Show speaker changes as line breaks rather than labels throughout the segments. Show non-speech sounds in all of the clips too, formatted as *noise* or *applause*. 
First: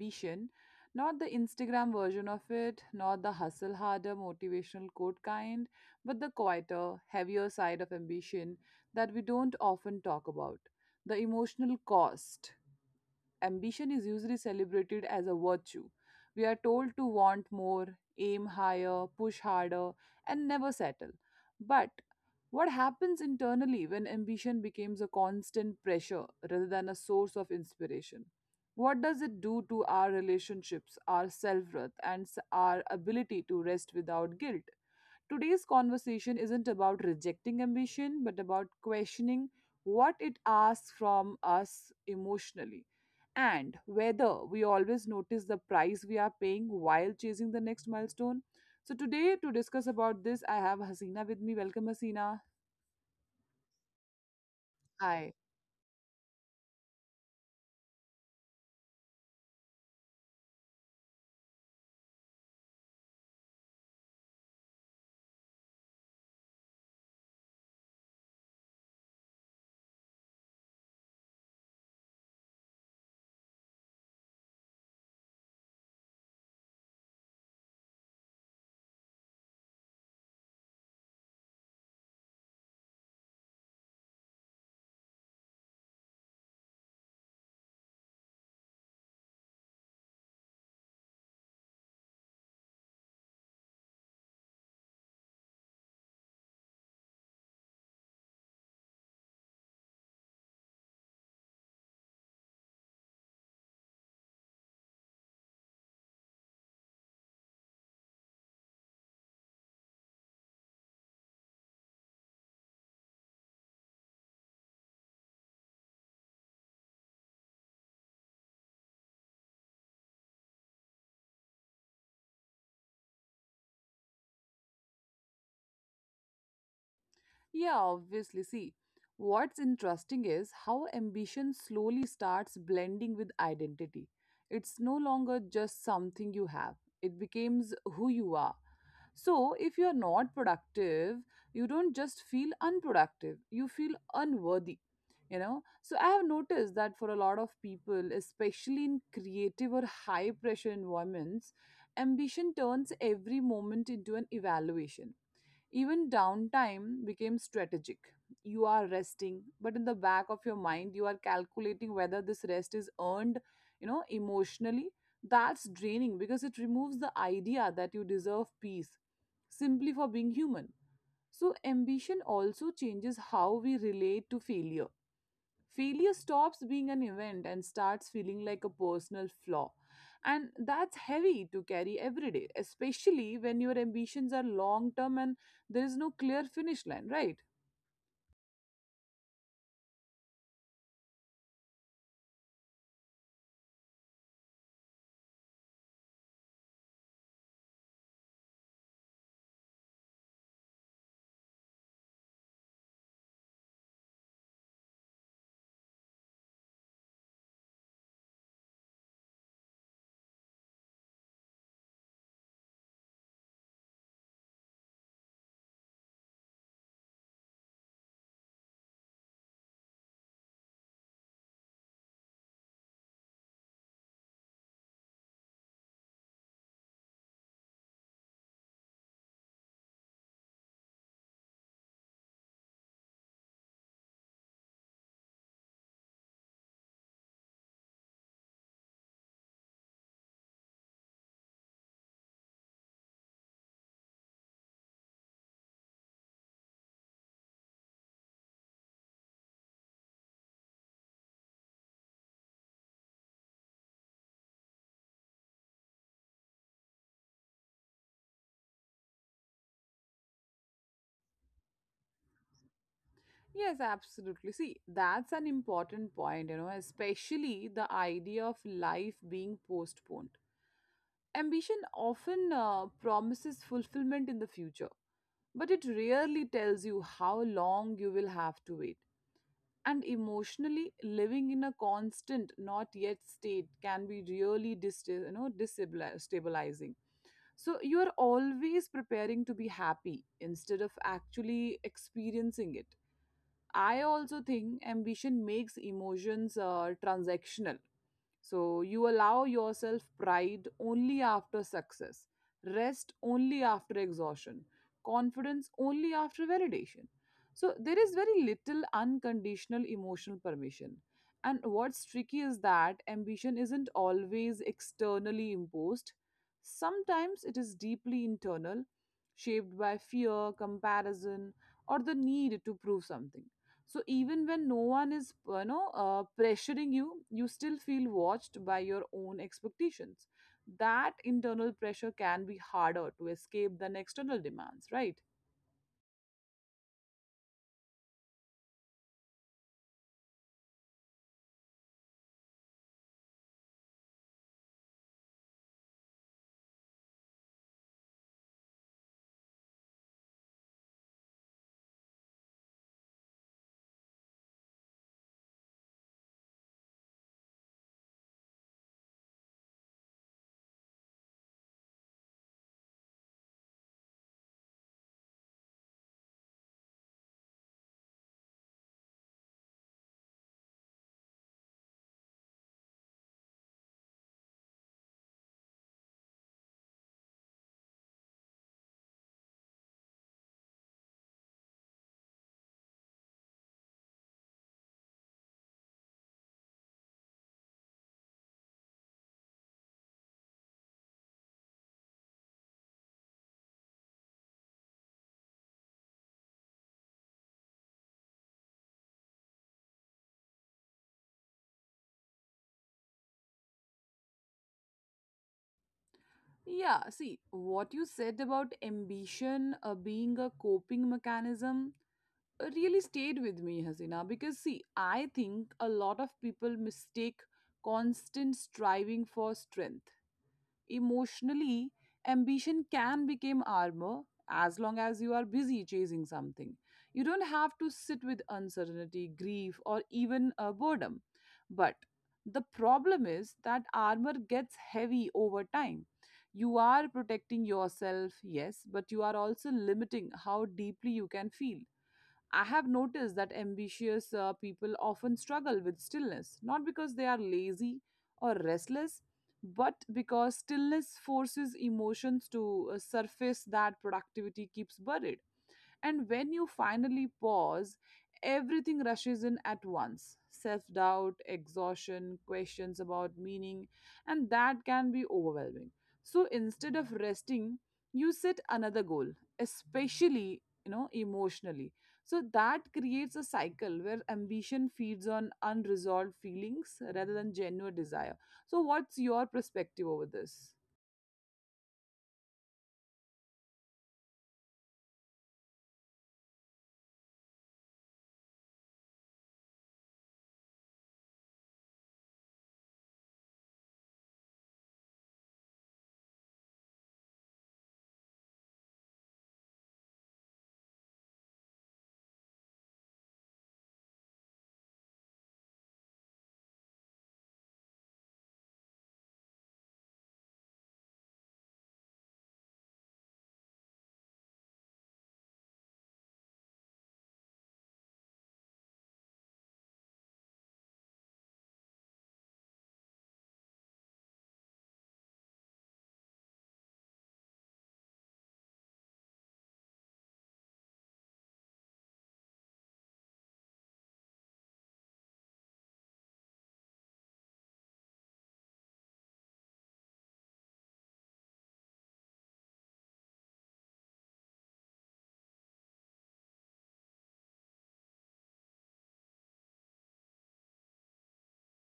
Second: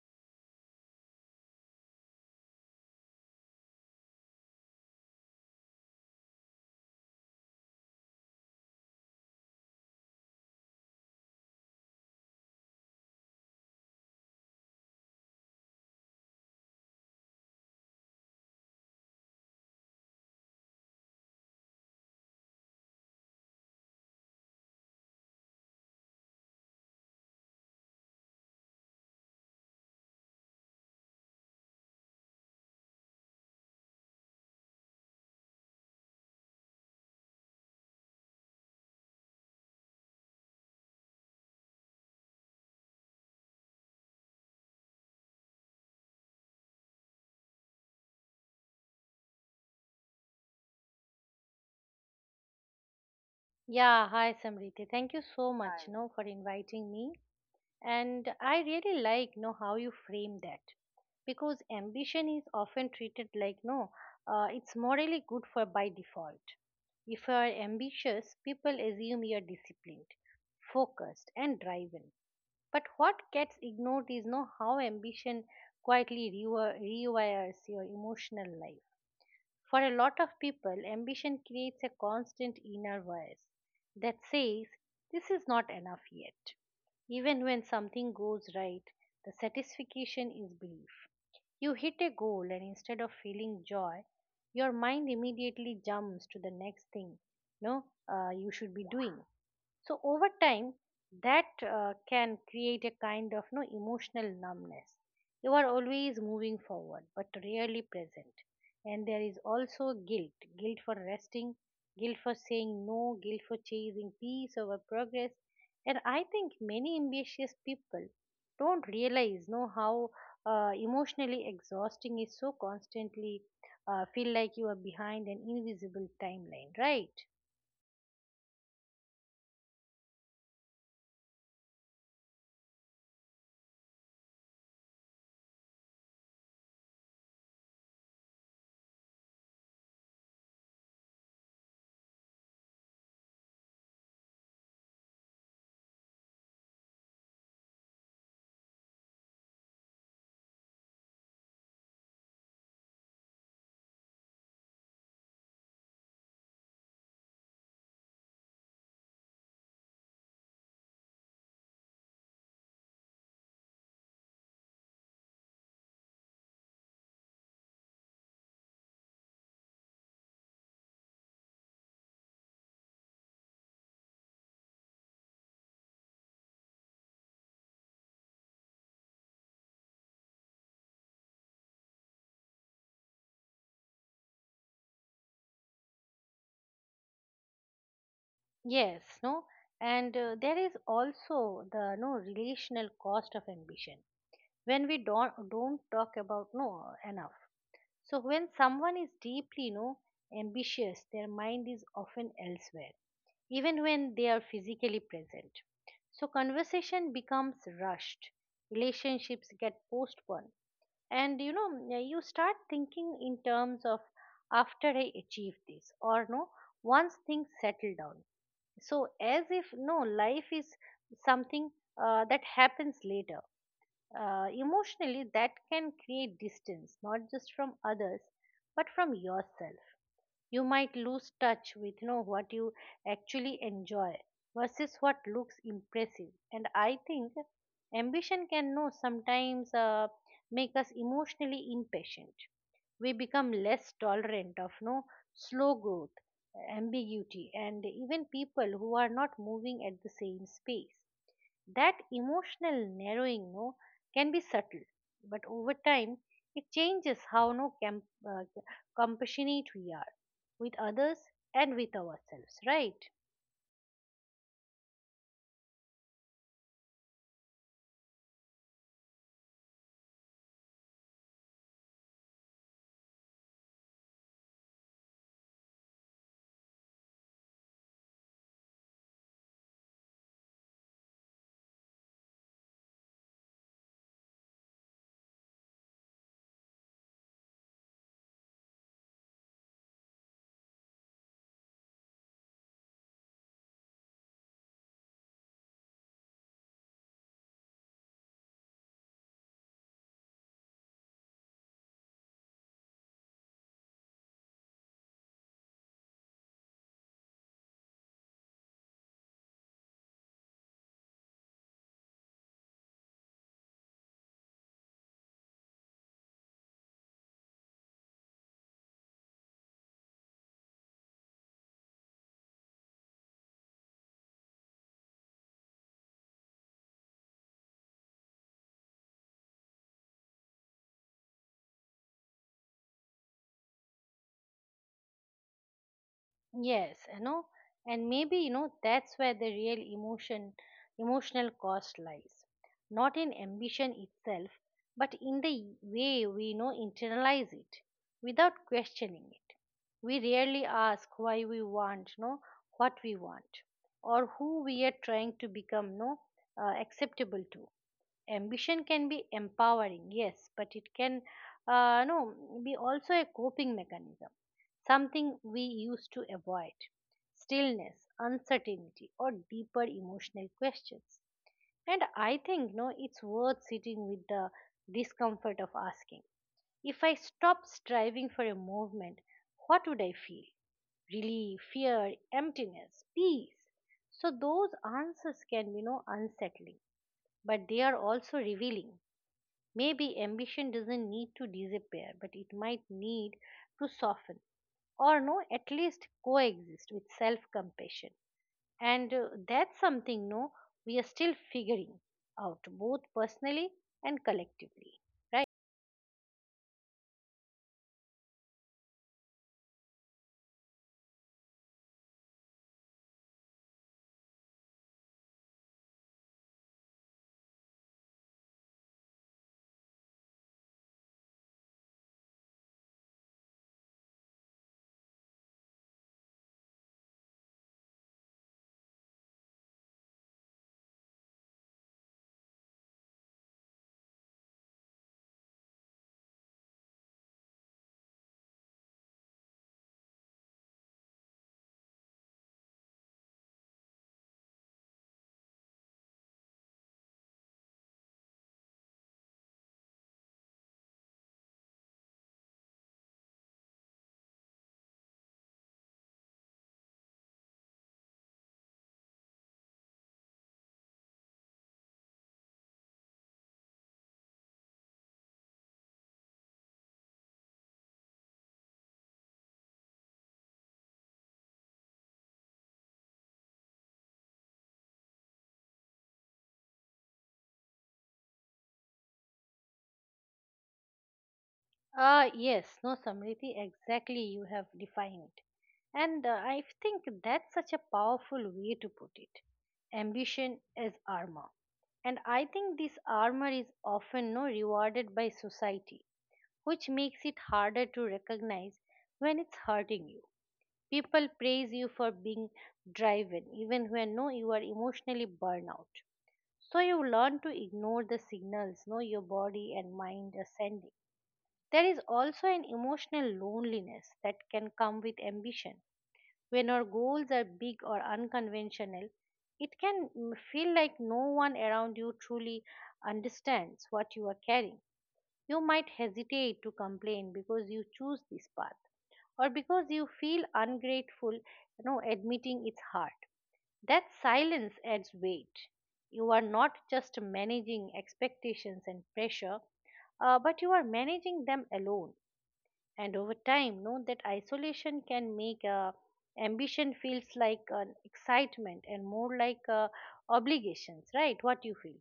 ambition, not the Instagram version of it, not the hustle harder motivational quote kind, but the quieter, heavier side of ambition that we don't often talk about the emotional cost ambition is usually celebrated as a virtue. We are told to want more, aim higher, push harder, and never settle. But what happens internally when ambition becomes a constant pressure rather than a source of inspiration? What does it do to our relationships, our self worth, and our ability to rest without guilt? Today's conversation isn't about rejecting ambition, but about questioning what it asks from us emotionally and whether we always notice the price we are paying while chasing the next milestone. So, today to discuss about this, I have Hasina with me. Welcome, Hasina.
Yeah, hi Samriti. Thank you
Hi.
so much, Hi. No, for inviting me. And I really like, no, how you frame that, because ambition is often treated like, no, it's morally good for by default. If you are ambitious, people assume you are disciplined, focused, and driven. But what gets ignored is, no, how ambition quietly rewires your emotional life. For a lot of people, ambition creates a constant inner voice that says, "This is not enough yet." Even when something goes right, the satisfaction is brief. You hit a goal, and instead of feeling joy, your mind immediately jumps to the next thing no, you should be doing. So over time, that can create a kind of no emotional numbness. You are always moving forward, but rarely present. And there is also guilt, guilt for resting, guilt for saying no, guilt for chasing peace over progress. And I think many ambitious people don't realize know how emotionally exhausting is so constantly feel like you are behind an invisible timeline, right?
Yeah, obviously. See, what's interesting is how ambition slowly starts blending with identity. It's no longer just something you have, it becomes who you are. So, if you're not productive, you don't just feel unproductive, you feel unworthy. You know, so I have noticed that for a lot of people, especially in creative or high pressure environments, ambition turns every moment into an evaluation. Even downtime became strategic. You are resting, but in the back of your mind, you are calculating whether this rest is earned, you know, emotionally. That's draining because it removes the idea that you deserve peace simply for being human. So, ambition also changes how we relate to failure. Failure stops being an event and starts feeling like a personal flaw, and that's heavy to carry every day, especially when your ambitions are long term and there is no clear finish line, right?
Yes, no, and there is also the no relational cost of ambition, when we don't talk about no enough. So when someone is deeply no ambitious, their mind is often elsewhere, even when they are physically present. So conversation becomes rushed, relationships get postponed, and you know, yeah, you start thinking in terms of, "After I achieve this," or no "Once things settle down," so as if no life is something that happens later. Emotionally, that can create distance, not just from others but from yourself. You might lose touch with, you know, what you actually enjoy versus what looks impressive. And I think ambition can know sometimes make us emotionally impatient. We become less tolerant of no slow growth, ambiguity, and even people who are not moving at the same space. That emotional narrowing no, can be subtle, but over time it changes how no com- uh, compassionate we are with others and with ourselves, right?
Yes, absolutely. See, that's an important point, you know, especially the idea of life being postponed. Ambition often promises fulfillment in the future, but it rarely tells you how long you will have to wait. And emotionally, living in a constant not yet state can be really you know, destabilizing. So you are always preparing to be happy instead of actually experiencing it. I also think ambition makes emotions transactional, so you allow yourself pride only after success, rest only after exhaustion, confidence only after validation. So there is very little unconditional emotional permission. And what's tricky is that ambition isn't always externally imposed. Sometimes it is deeply internal, shaped by fear, comparison, or the need to prove something. So even when no one is, you know, pressuring you, you still feel watched by your own expectations. That internal pressure can be harder to escape than external demands, right?
Yes, you know, and maybe, you know, that's where the real emotional cost lies, not in ambition itself, but in the way we internalize it without questioning it. We rarely ask why we want what we want, or who we are trying to become acceptable to. Ambition can be empowering, yes, but it can no be also a coping mechanism, something we used to avoid stillness, uncertainty, or deeper emotional questions. And I think no it's worth sitting with the discomfort of asking, "If I stop striving for a movement, what would I feel? Relief? Fear? Emptiness? Peace?" So those answers can be no unsettling, but they are also revealing. Maybe ambition doesn't need to disappear, but it might need to soften, or no at least coexist with self compassion. And that's something no we are still figuring out, both personally and collectively, right?
Yeah, see, what you said about ambition being a coping mechanism really stayed with me, Hasina, because see, I think a lot of people mistake constant striving for strength. Emotionally, ambition can become armor. As long as you are busy chasing something, you don't have to sit with uncertainty, grief, or even boredom. But the problem is that armor gets heavy over time. You are protecting yourself, yes, but you are also limiting how deeply you can feel. I have noticed that ambitious people often struggle with stillness, not because they are lazy or restless, but because stillness forces emotions to surface that productivity keeps buried. And when you finally pause, everything rushes in at once, self doubt, exhaustion, questions about meaning, and that can be overwhelming. So instead of resting, you set another goal, especially, you know, emotionally. So that creates a cycle where ambition feeds on unresolved feelings rather than genuine desire. So what's your perspective over this?
Ah, yes no Samriti, exactly, you have defined it. And I think that's such a powerful way to put it, ambition as armor. And I think this armor is often no rewarded by society, which makes it harder to recognize when it's hurting you. People praise you for being driven, even when no, you are emotionally burnout. So you learn to ignore the signals no, your body and mind are sending. There is also an emotional loneliness that can come with ambition. When our goals are big or unconventional, it can feel like no one around you truly understands what you are carrying. You might hesitate to complain because you choose this path, or because you feel ungrateful, admitting it's hard. That silence adds weight. You are not just managing expectations and pressure, but you are managing them alone. And over time, know that isolation can make ambition feels like an excitement and more like obligations, right? What you feel?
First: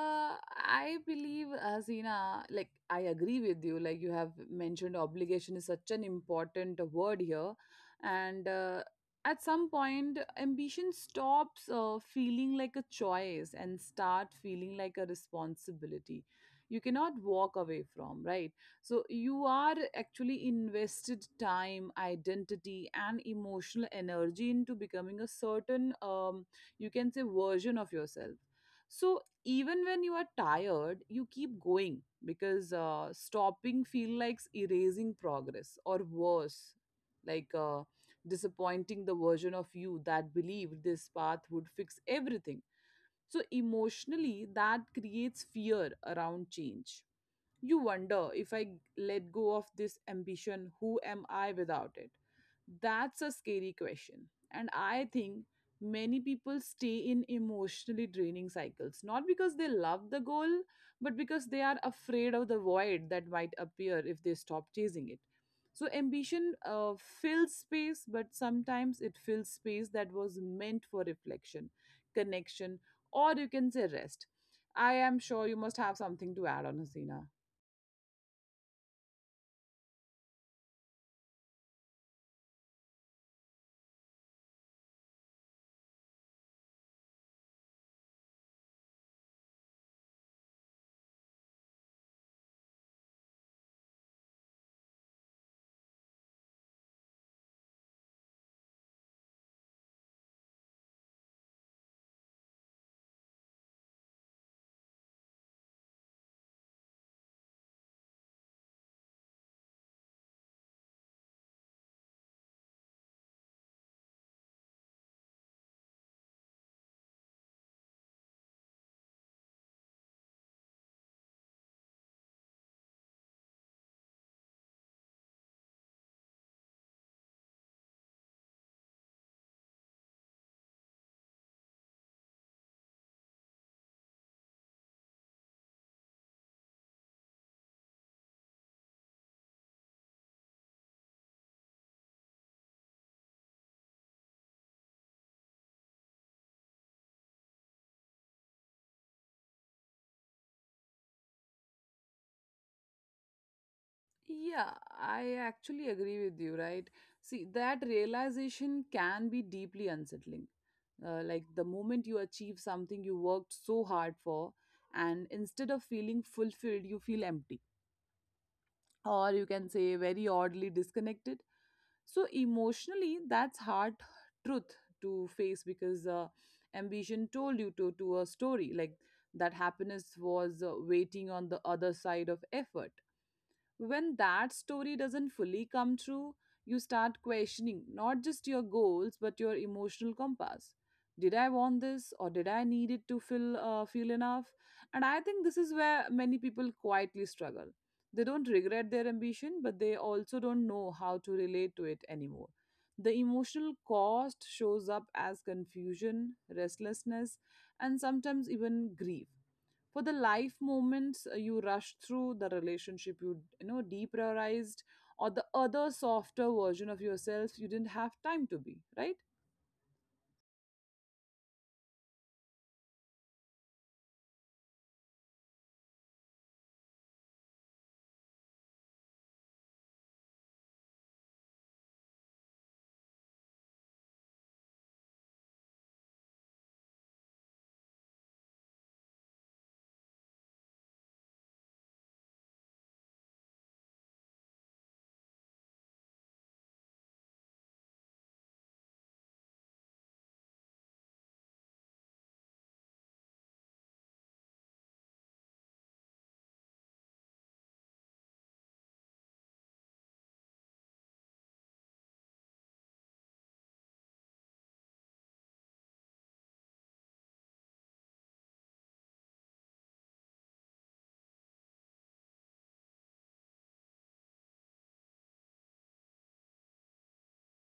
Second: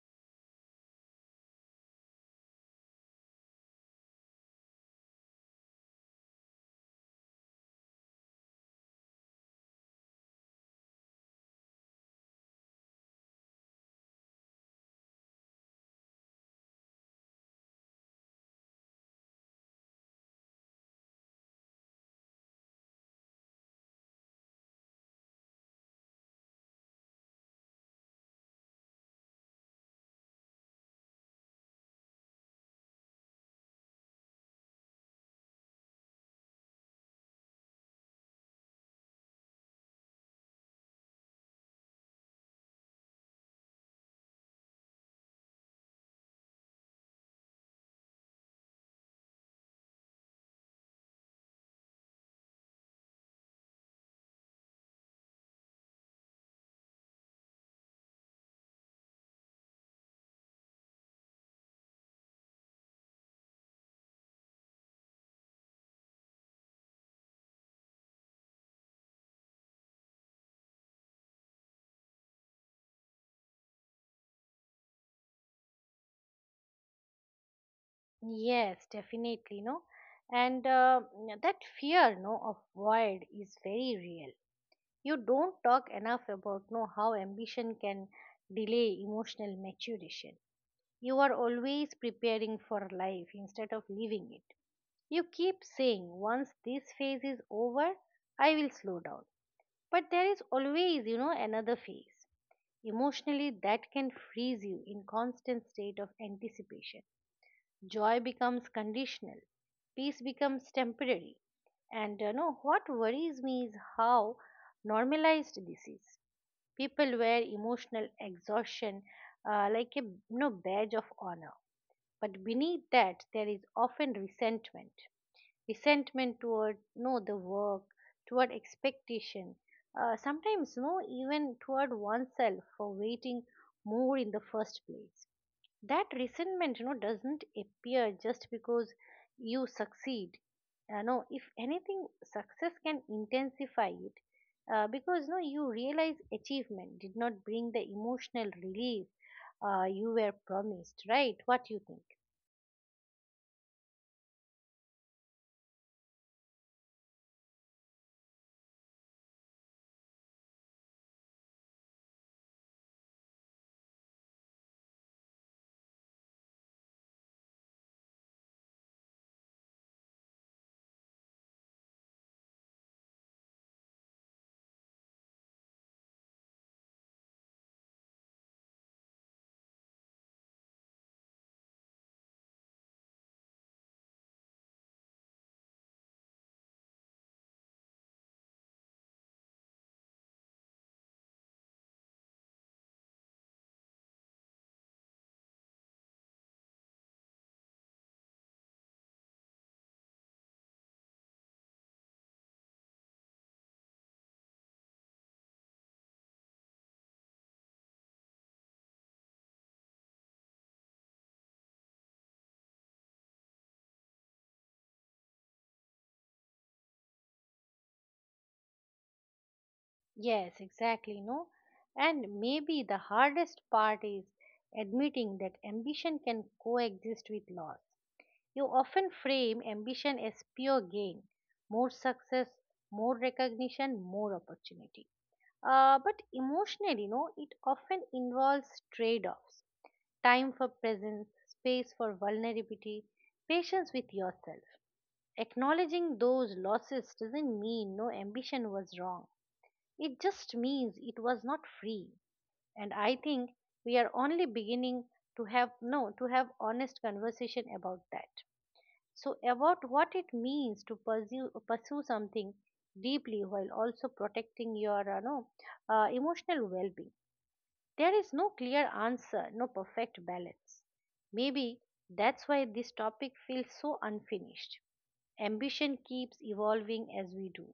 I believe, Zina, like I agree with you. Like you have mentioned, obligation is such an important word here, and at some point, ambition stops feeling like a choice and start feeling like a responsibility. You cannot walk away from, right? So you are actually invested time, identity, and emotional energy into becoming a certain, you can say, version of yourself. So even when you are tired, you keep going because stopping feel like erasing progress, or worse, like disappointing the version of you that believed this path would fix everything. So emotionally, that creates fear around change. You wonder, if I let go of this ambition, who am I without it? That's a scary question. And I think many people stay in emotionally draining cycles, not because they love the goal, but because they are afraid of the void that might appear if they stop chasing it. So, ambition fills space, but sometimes it fills space that was meant for reflection, connection, or you can say rest. I am sure you must have something to add on, Hasina.
Yes, definitely. And that fear, no, of void is very real. You don't talk enough about, no, how ambition can delay emotional maturation. You are always preparing for life instead of living it. You keep saying, "Once this phase is over, I will slow down." But there is always another phase. Emotionally, that can freeze you in constant state of anticipation. Joy becomes conditional, peace becomes temporary. And you know what worries me is how normalized this is. People wear emotional exhaustion like a badge of honor, but beneath that there is often resentment, resentment toward no the work, toward expectation, sometimes no even toward oneself for waiting more in the first place. That resentment doesn't appear just because you succeed. If anything, success can intensify it, because no you realize achievement did not bring the emotional relief you were promised, right? What you think?
Yeah, I actually agree with you, right? See, that realization can be deeply unsettling. Like the moment you achieve something you worked so hard for, and instead of feeling fulfilled, you feel empty, or you can say very oddly disconnected. So, emotionally, that's hard truth to face because ambition told you to a story like that happiness was waiting on the other side of effort. When that story doesn't fully come true, you start questioning not just your goals but your emotional compass. Did I want this, or did I need it to feel feel enough? And I think this is where many people quietly struggle. They don't regret their ambition, but they also don't know how to relate to it anymore. The emotional cost shows up as confusion, restlessness, and sometimes even grief for the life moments you rushed through, the relationship you know deprioritized, or the other softer version of yourself you didn't have time to be, right?
Yes exactly no And maybe the hardest part is admitting that ambition can coexist with loss. You often frame ambition as pure gain, more success, more recognition, more opportunity. But emotionally, no, it often involves trade offs, time for presence, space for vulnerability, patience with yourself. Acknowledging those losses doesn't mean no ambition was wrong, it just means it was not free. And I think we are only beginning to have no to have honest conversation about that, so, about what it means to pursue something deeply while also protecting your no, emotional well-being. There is no clear answer, no perfect balance. Maybe that's why this topic feels so unfinished. Ambition keeps evolving as we do.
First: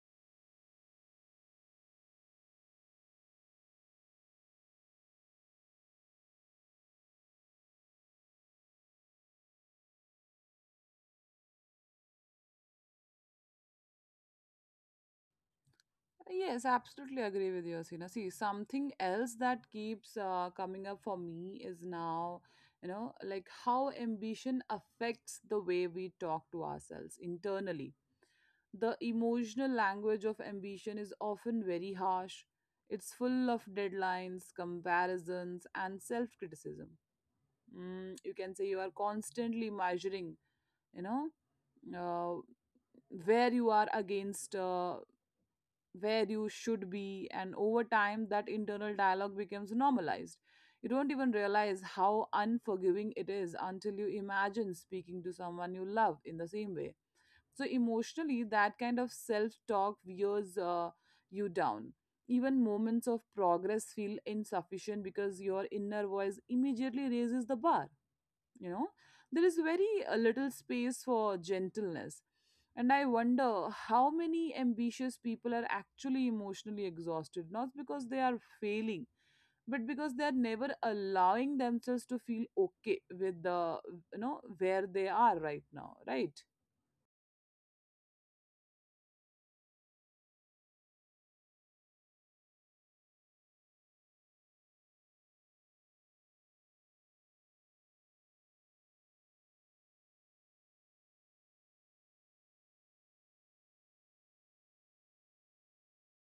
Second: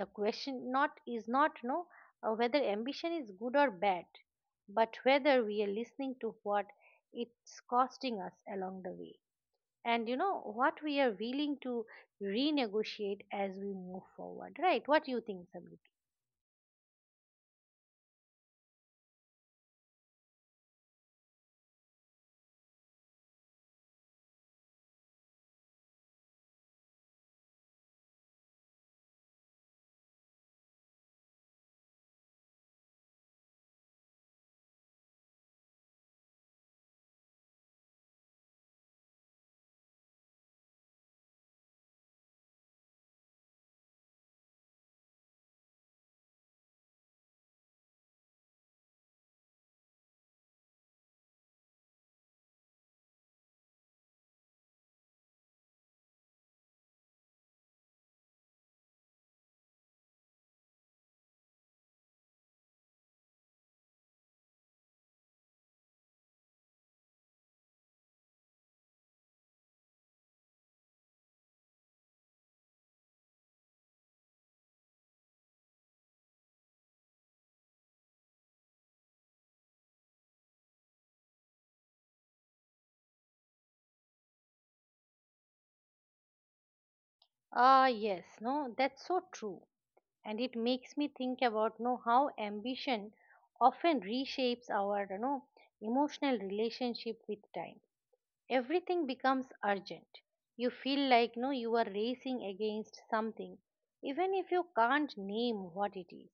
The question not is not no whether ambition is good or bad, but whether we are listening to what it's costing us along the way, and you know what we are willing to renegotiate as we move forward, right? What do you think, Sabriti?
Yes, absolutely agree with you, Asina. See, something else that keeps coming up for me is now, you know, like how ambition affects the way we talk to ourselves internally. The emotional language of ambition is often very harsh. It's full of deadlines, comparisons, and self criticism. You can say you are constantly measuring, you know, uh, where you are against where you should be, and over time, that internal dialogue becomes normalized. You don't even realize how unforgiving it is until you imagine speaking to someone you love in the same way. So emotionally, that kind of self talk wears you down. Even moments of progress feel insufficient because your inner voice immediately raises the bar. You know, there is very little space for gentleness. And I wonder, how many ambitious people are actually emotionally exhausted, not because they are failing, but because they are never allowing themselves to feel okay with the, you know, where they are right now, right?
Ah yes no that's so true, and it makes me think about no how ambition often reshapes our emotional relationship with time. Everything becomes urgent. You feel like no you are racing against something, even if you can't name what it is.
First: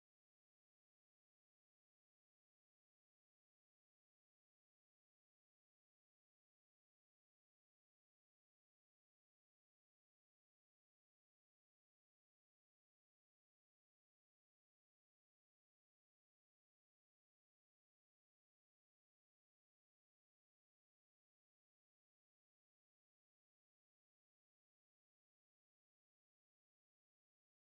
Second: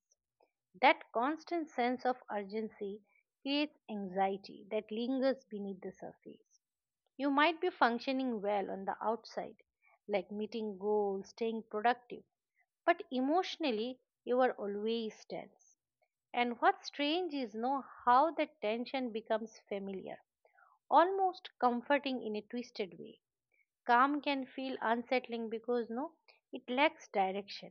That constant sense of urgency creates anxiety that lingers beneath the surface. You might be functioning well on the outside, like meeting goals, staying productive, but emotionally you are always tense. And what's strange is know how that tension becomes familiar, almost comforting in a twisted way. Calm can feel unsettling because no, it lacks direction.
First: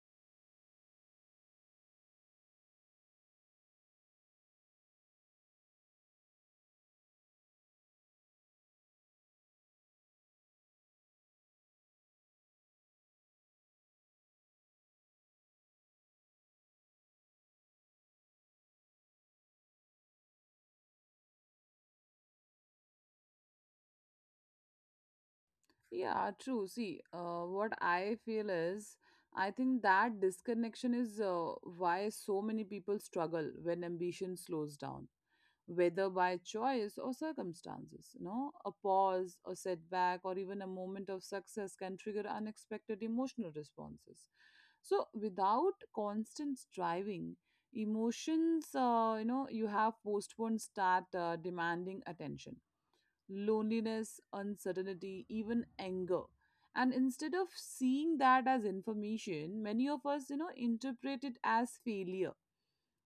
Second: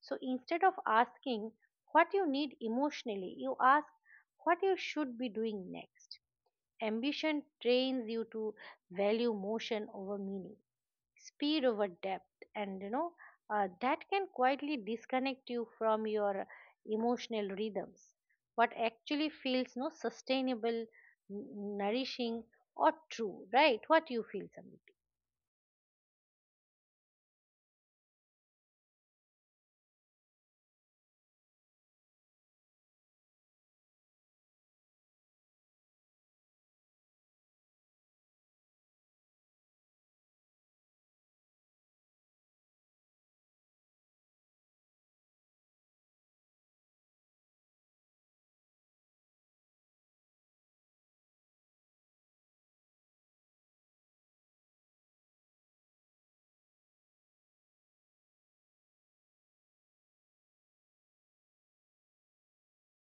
So instead of asking what you need emotionally, you ask what you should be doing next. Ambition trains you to value motion over meaning, speed over depth, and that can quietly disconnect you from your emotional rhythms. What actually feels no sustainable, nourishing, or true, right? What you feel, Samit?
Yeah, true. See, what I feel is, I think that disconnection is why so many people struggle when ambition slows down, whether by choice or circumstances. You know, a pause, a setback, or even a moment of success can trigger unexpected emotional responses. So, without constant striving, emotions, you know, you have postponed start demanding attention, loneliness, uncertainty, even anger. And instead of seeing that as information, many of us, you know, interpret it as failure.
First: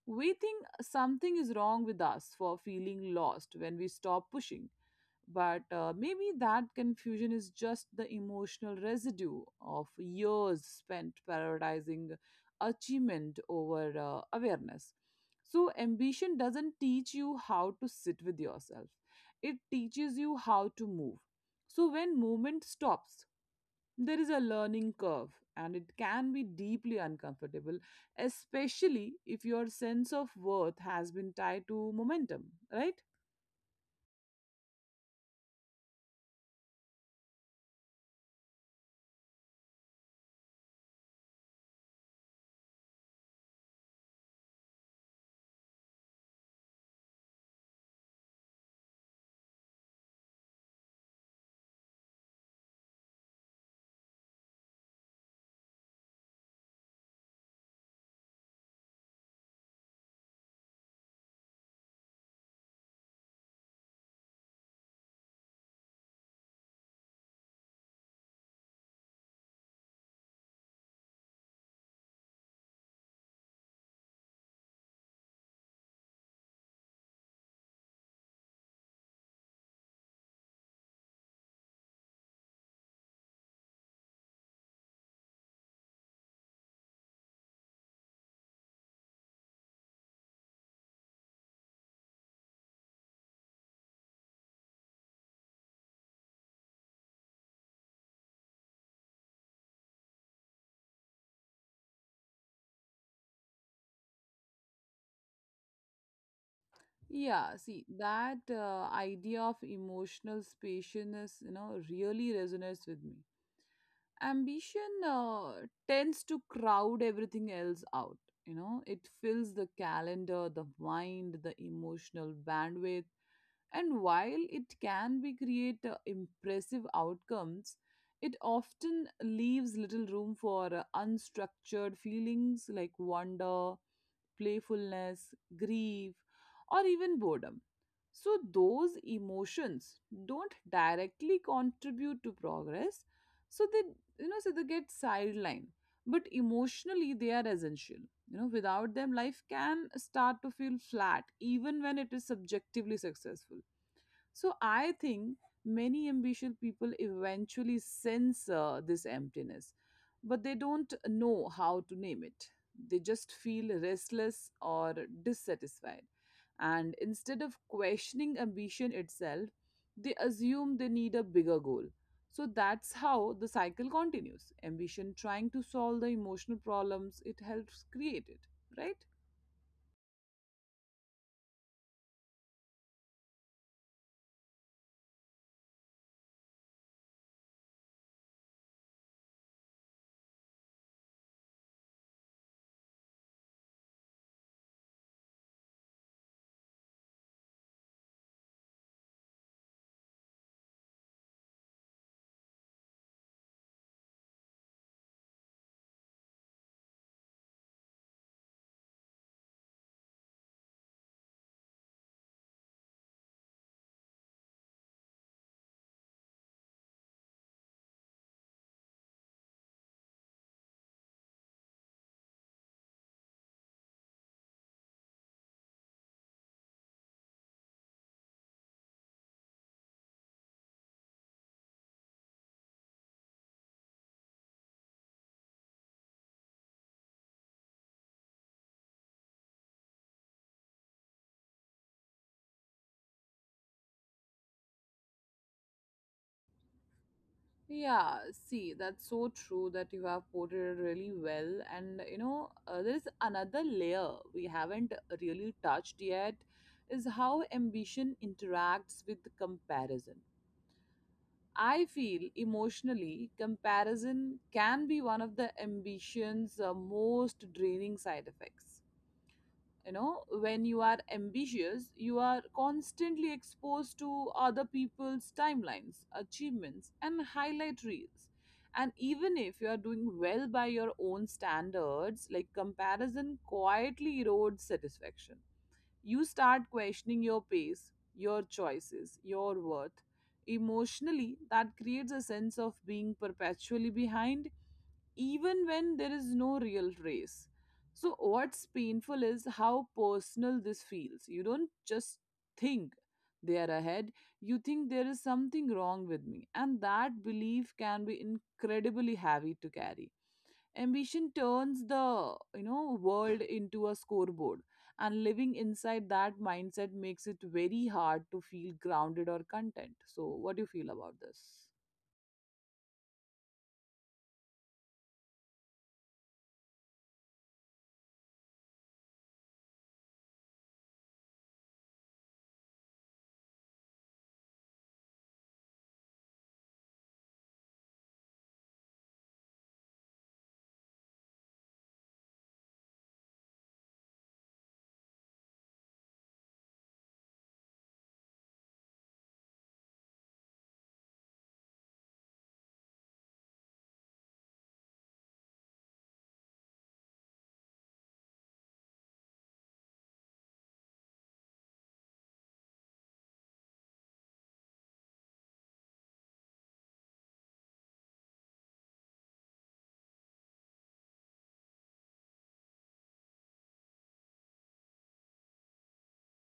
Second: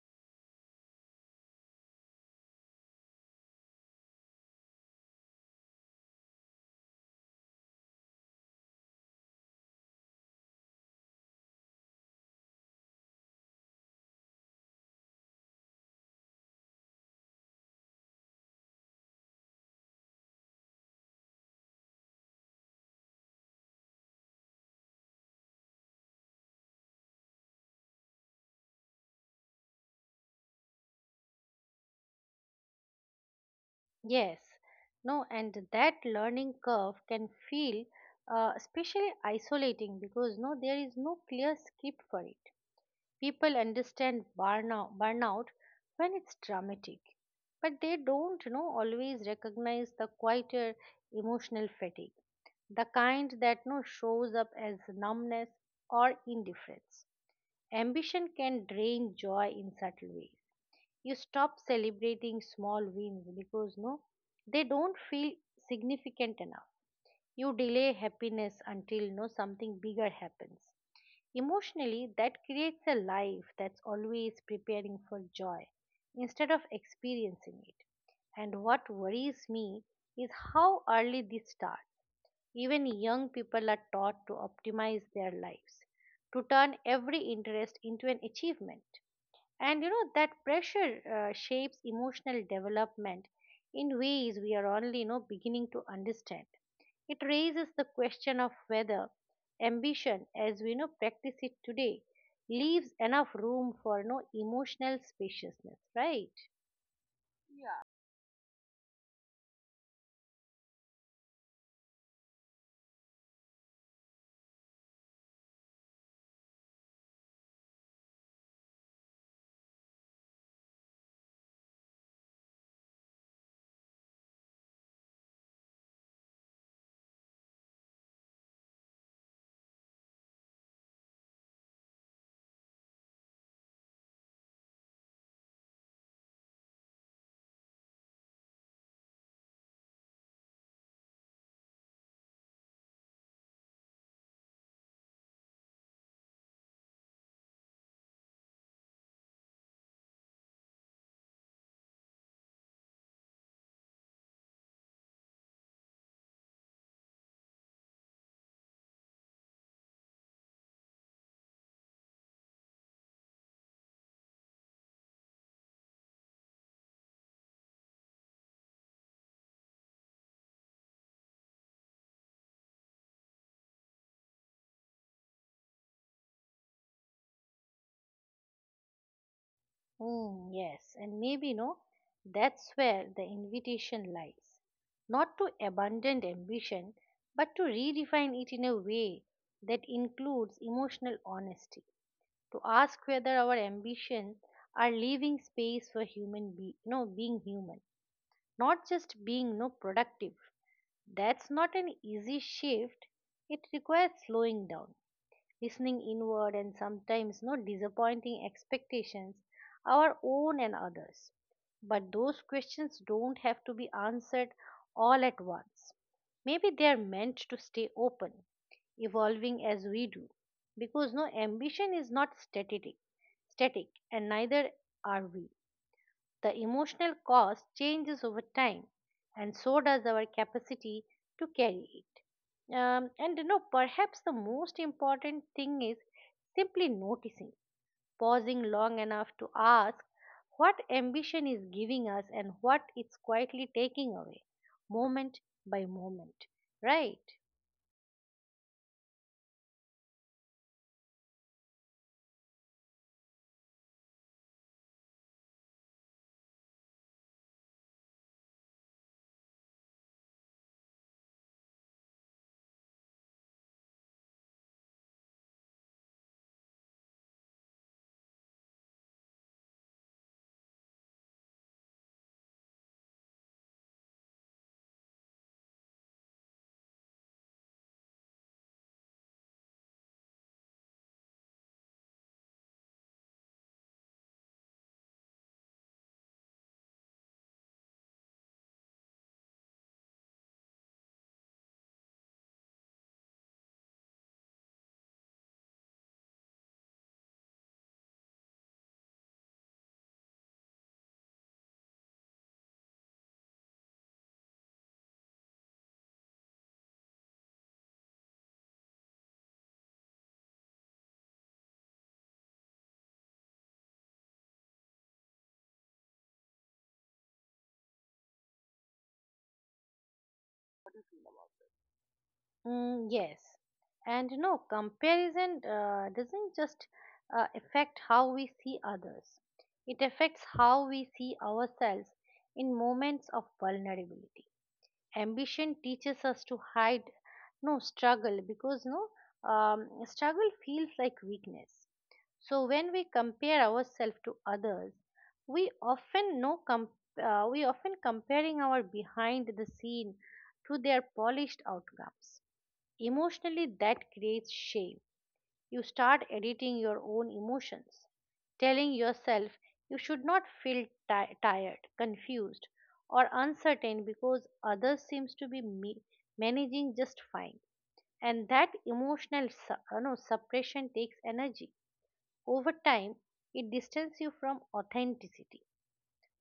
We think something is wrong with us for feeling lost when we stop pushing. But maybe that confusion is just the emotional residue of years spent prioritizing achievement over awareness. So, ambition doesn't teach you how to sit with yourself, it teaches you how to move. So, when movement stops, there is a learning curve, and it can be deeply uncomfortable, especially if your sense of worth has been tied to momentum, right?
Yes, no, and that learning curve can feel especially isolating because there is no clear script for it. People understand burnout when it's dramatic, but they don't, you know, always recognize the quieter emotional fatigue, the kind that no shows up as numbness or indifference. Ambition can drain joy in subtle ways. You stop celebrating small wins because they don't feel significant enough. You delay happiness until no something bigger happens. Emotionally, that creates a life that's always preparing for joy instead of experiencing it. And what worries me is how early this starts. Even young people are taught to optimize their lives, to turn every interest into an achievement. And that pressure shapes emotional development in ways we are only beginning to understand. It raises the question of whether ambition, as we know practice it today, leaves enough room for no emotional spaciousness, right?
Yeah, see, that idea of emotional spaciousness, you know, really resonates with me. Ambition tends to crowd everything else out. You know, it fills the calendar, the mind, the emotional bandwidth, and while it can be create impressive outcomes, it often leaves little room for unstructured feelings like wonder, playfulness, grief, or even boredom. So, those emotions don't directly contribute to progress. So, so they get sidelined. But emotionally, they are essential. You know, without them, life can start to feel flat, even when it is subjectively successful. So I think many ambitious people eventually sense this emptiness, but they don't know how to name it. They just feel restless or dissatisfied. And instead of questioning ambition itself, they assume they need a bigger goal. So that's how the cycle continues. Ambition trying to solve the emotional problems it helps create it, right?
Mm, yes, and maybe no, that's where the invitation lies. Not to abandon ambition, but to redefine it in a way that includes emotional honesty, to ask whether our ambitions are leaving space for human be no being human, not just being productive. That's not an easy shift. It requires slowing down, listening inward, and sometimes not disappointing expectations, our own and others. But those questions don't have to be answered all at once. Maybe they are meant to stay open, evolving as we do, because ambition is not static, and neither are we. The emotional cost changes over time, and so does our capacity to carry it. And perhaps the most important thing is simply noticing, pausing long enough to ask what ambition is giving us and what it's quietly taking away, moment by moment, right?
Yeah, see, that's so true that you have portrayed really well. And you know, there is another layer we haven't really touched yet is how ambition interacts with comparison. I feel emotionally, comparison can be one of the ambition's most draining side effects. When you are ambitious, you are constantly exposed to other people's timelines, achievements, and highlight reels. And even if you are doing well by your own standards, like comparison quietly erodes satisfaction. You start questioning your pace, your choices, your worth. Emotionally, that creates a sense of being perpetually behind, even when there is no real race. So, what's painful is how personal this feels. You don't just think they are ahead, you think there is something wrong with me. And that belief can be incredibly heavy to carry. Ambition turns the world into a scoreboard, and living inside that mindset makes it very hard to feel grounded or content. So, what do you feel about this?
Mm, yes. And comparison doesn't just affect how we see others, it affects how we see ourselves in moments of vulnerability. Ambition teaches us to hide no struggle because no struggle feels like weakness. So when we compare ourselves to others, we often no com- we often comparing our behind the scene to their polished outcomes. Emotionally, that creates shame. You start editing your own emotions, telling yourself you should not feel tired, confused, or uncertain because others seems to be managing just fine. And that emotional suppression takes energy. Over time, it distances you from authenticity.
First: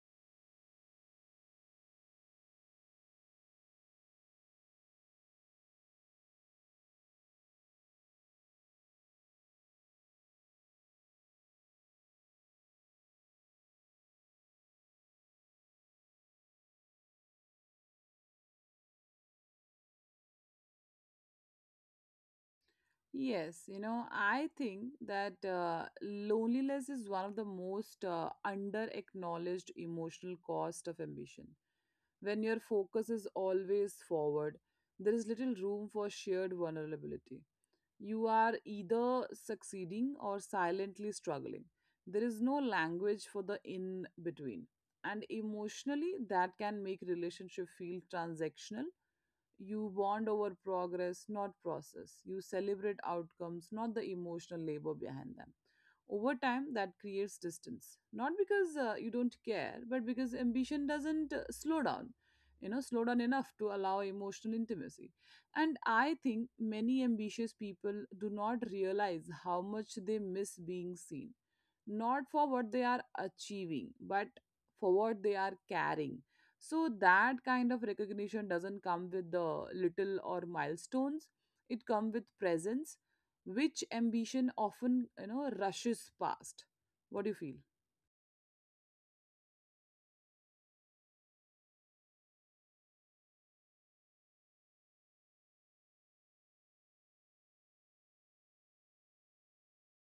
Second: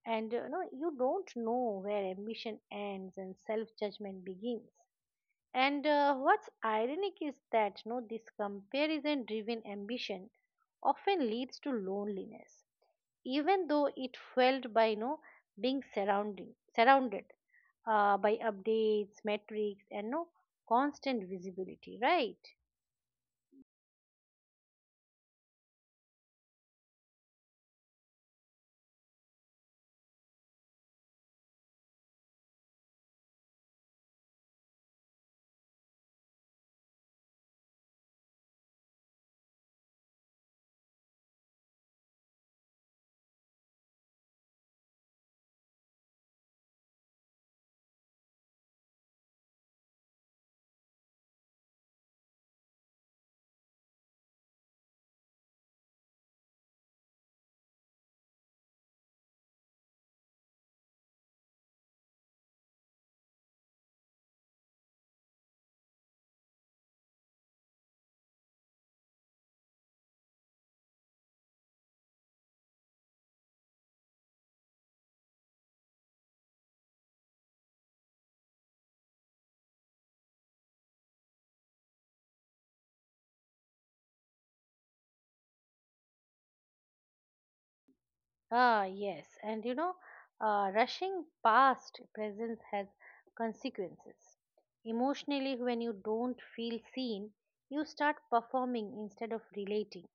And you don't know where ambition ends and self judgment begins. And what's ironic is that no, this comparison driven ambition often leads to loneliness, even though it felt by no being surrounded by updates, metrics, and no constant visibility, right?
Yes, I think that loneliness is one of the most under acknowledged emotional cost of ambition. When your focus is always forward, there is little room for shared vulnerability. You are either succeeding or silently struggling. There is no language for the in between. And emotionally, that can make relationship feel transactional. You bond over progress, not process. You celebrate outcomes, not the emotional labor behind them. Over time, that creates distance. Not because you don't care, but because ambition doesn't slow down. Slow down enough to allow emotional intimacy. And I think many ambitious people do not realize how much they miss being seen, not for what they are achieving, but for what they are carrying. So that kind of recognition doesn't come with the little or milestones, it comes with presence, which ambition often rushes past. What do you feel?
Ah, yes, and rushing past presence has consequences. Emotionally, when you don't feel seen, you start performing instead of relating.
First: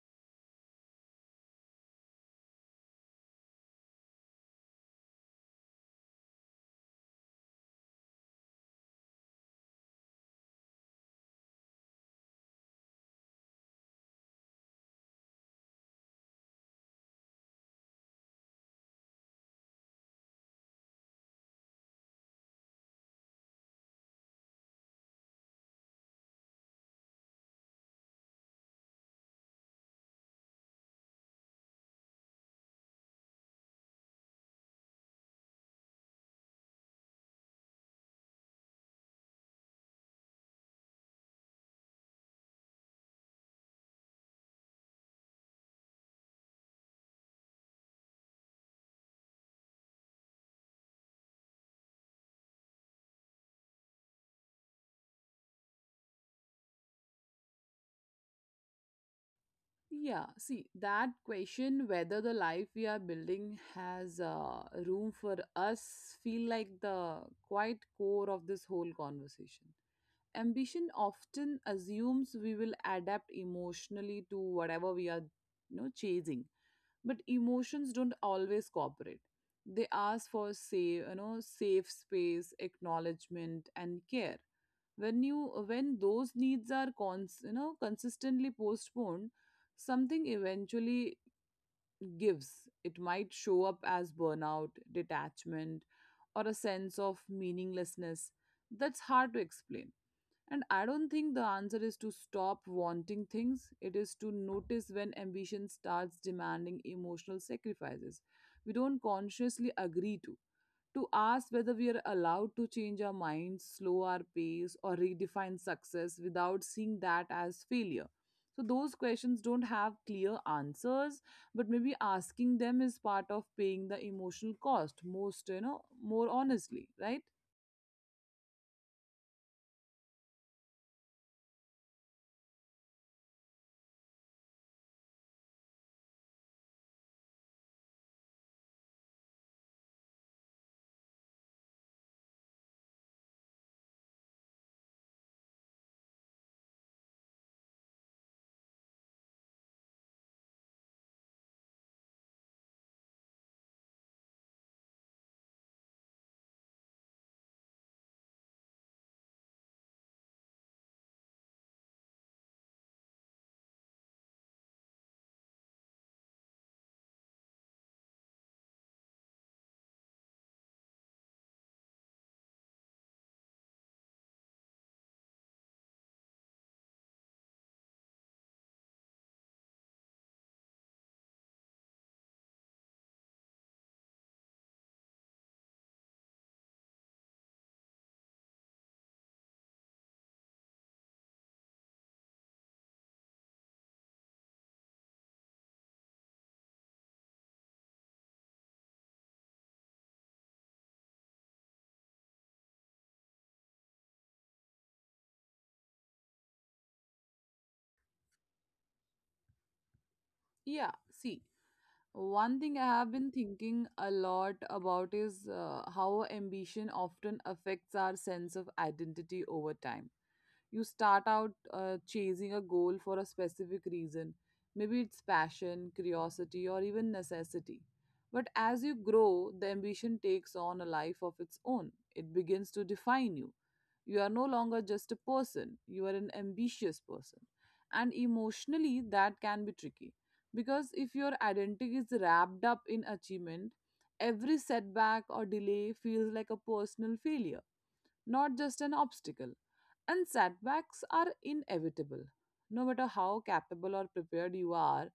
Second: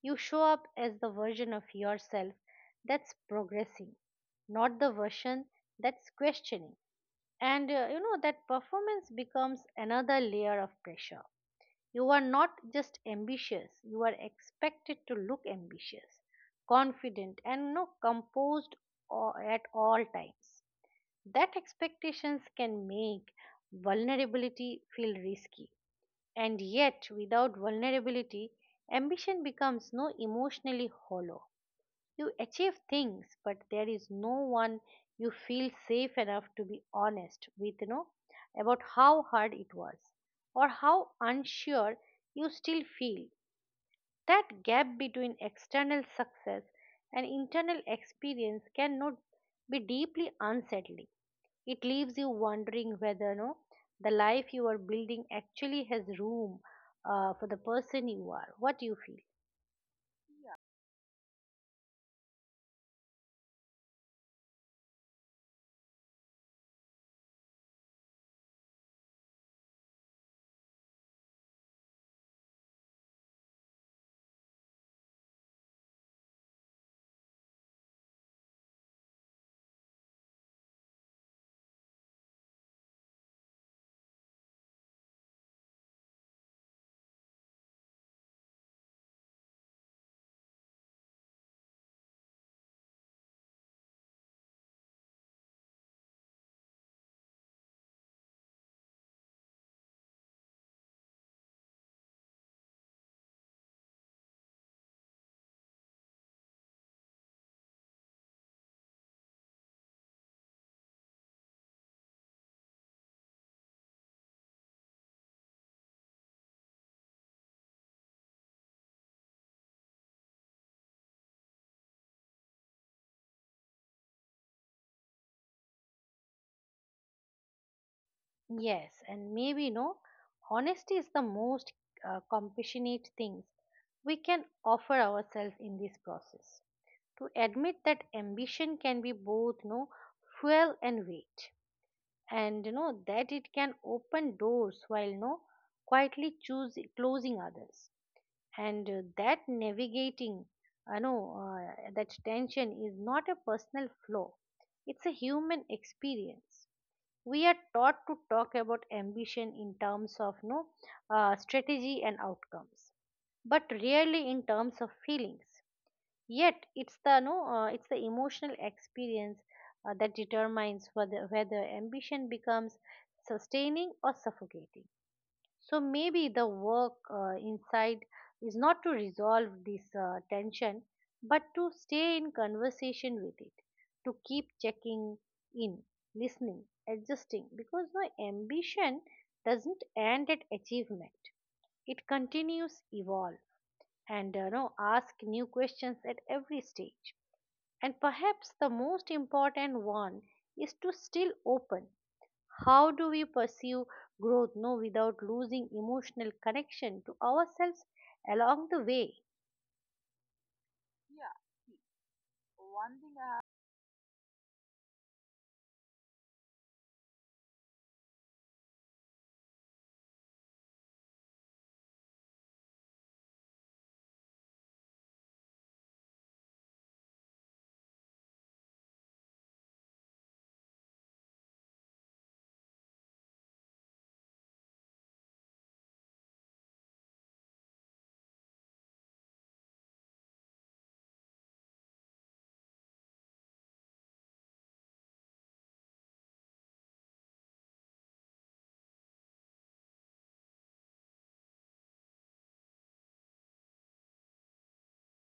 You show up as the version of yourself that's progressing, not the version that's questioning. And you know that performance becomes another layer of pressure. You are not just ambitious, you are expected to look ambitious, confident, and no composed or at all times. That expectations can make vulnerability feel risky, and yet, without vulnerability, ambition becomes no emotionally hollow. You achieve things, but there is no one you feel safe enough to be honest with, about how hard it was or how unsure you still feel. That gap between external success and internal experience cannot be deeply unsettling. It leaves you wondering whether no the life you are building actually has room for the person you are. What do you feel?
Yeah, see, that question whether the life we are building has room for us feel like the quite core of this whole conversation. Ambition often assumes we will adapt emotionally to whatever we are chasing, but emotions don't always cooperate. They ask for safe you know safe space, acknowledgement, and care. When you when those needs are consistently postponed, something eventually gives. It might show up as burnout, detachment, or a sense of meaninglessness that's hard to explain. And I don't think the answer is to stop wanting things. It is to notice when ambition starts demanding emotional sacrifices we don't consciously agree to. To ask whether we are allowed to change our minds, slow our pace, or redefine success without seeing that as failure. So, those questions don't have clear answers, but maybe asking them is part of paying the emotional cost more honestly, right?
Yes, and maybe no honesty is the most compassionate things we can offer ourselves in this process. To admit that ambition can be both no fuel and weight, and you know that it can open doors while no quietly choose closing others, and that navigating, I know, that tension is not a personal flaw, it's a human experience. We are taught to talk about ambition in terms of no strategy and outcomes, but rarely in terms of feelings. Yet it's the no, it's the emotional experience that determines whether ambition becomes sustaining or suffocating. So maybe the work inside is not to resolve this tension, but to stay in conversation with it, to keep checking in, listening, adjusting, because no ambition doesn't end at achievement. It continues evolve and no ask new questions at every stage, and perhaps the most important one is to still open. How do we pursue growth no without losing emotional connection to ourselves along the way?
Yeah, see, one thing I have been thinking a lot about is how ambition often affects our sense of identity over time. You start out chasing a goal for a specific reason. Maybe it's passion, curiosity, or even necessity. But as you grow, the ambition takes on a life of its own. It begins to define you. You are no longer just a person, you are an ambitious person. And emotionally, that can be tricky. Because if your identity is wrapped up in achievement, every setback or delay feels like a personal failure, not just an obstacle. And setbacks are inevitable. No matter how capable or prepared you are,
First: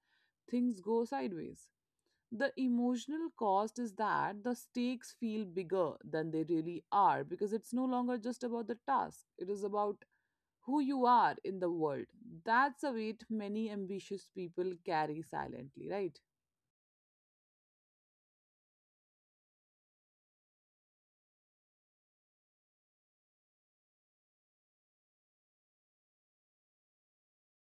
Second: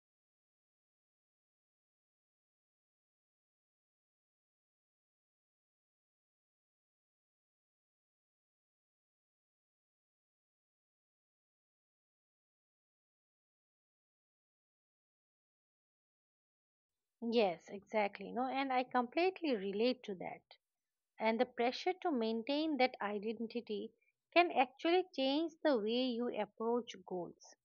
things go sideways. The emotional cost is that the stakes feel bigger than they really are, because it's no longer just about the task, it is about who you are in the world. That's a weight many ambitious people carry silently, right?
Yes, exactly. No, and I completely relate to that. And the pressure to maintain that identity can actually change the way you approach goals.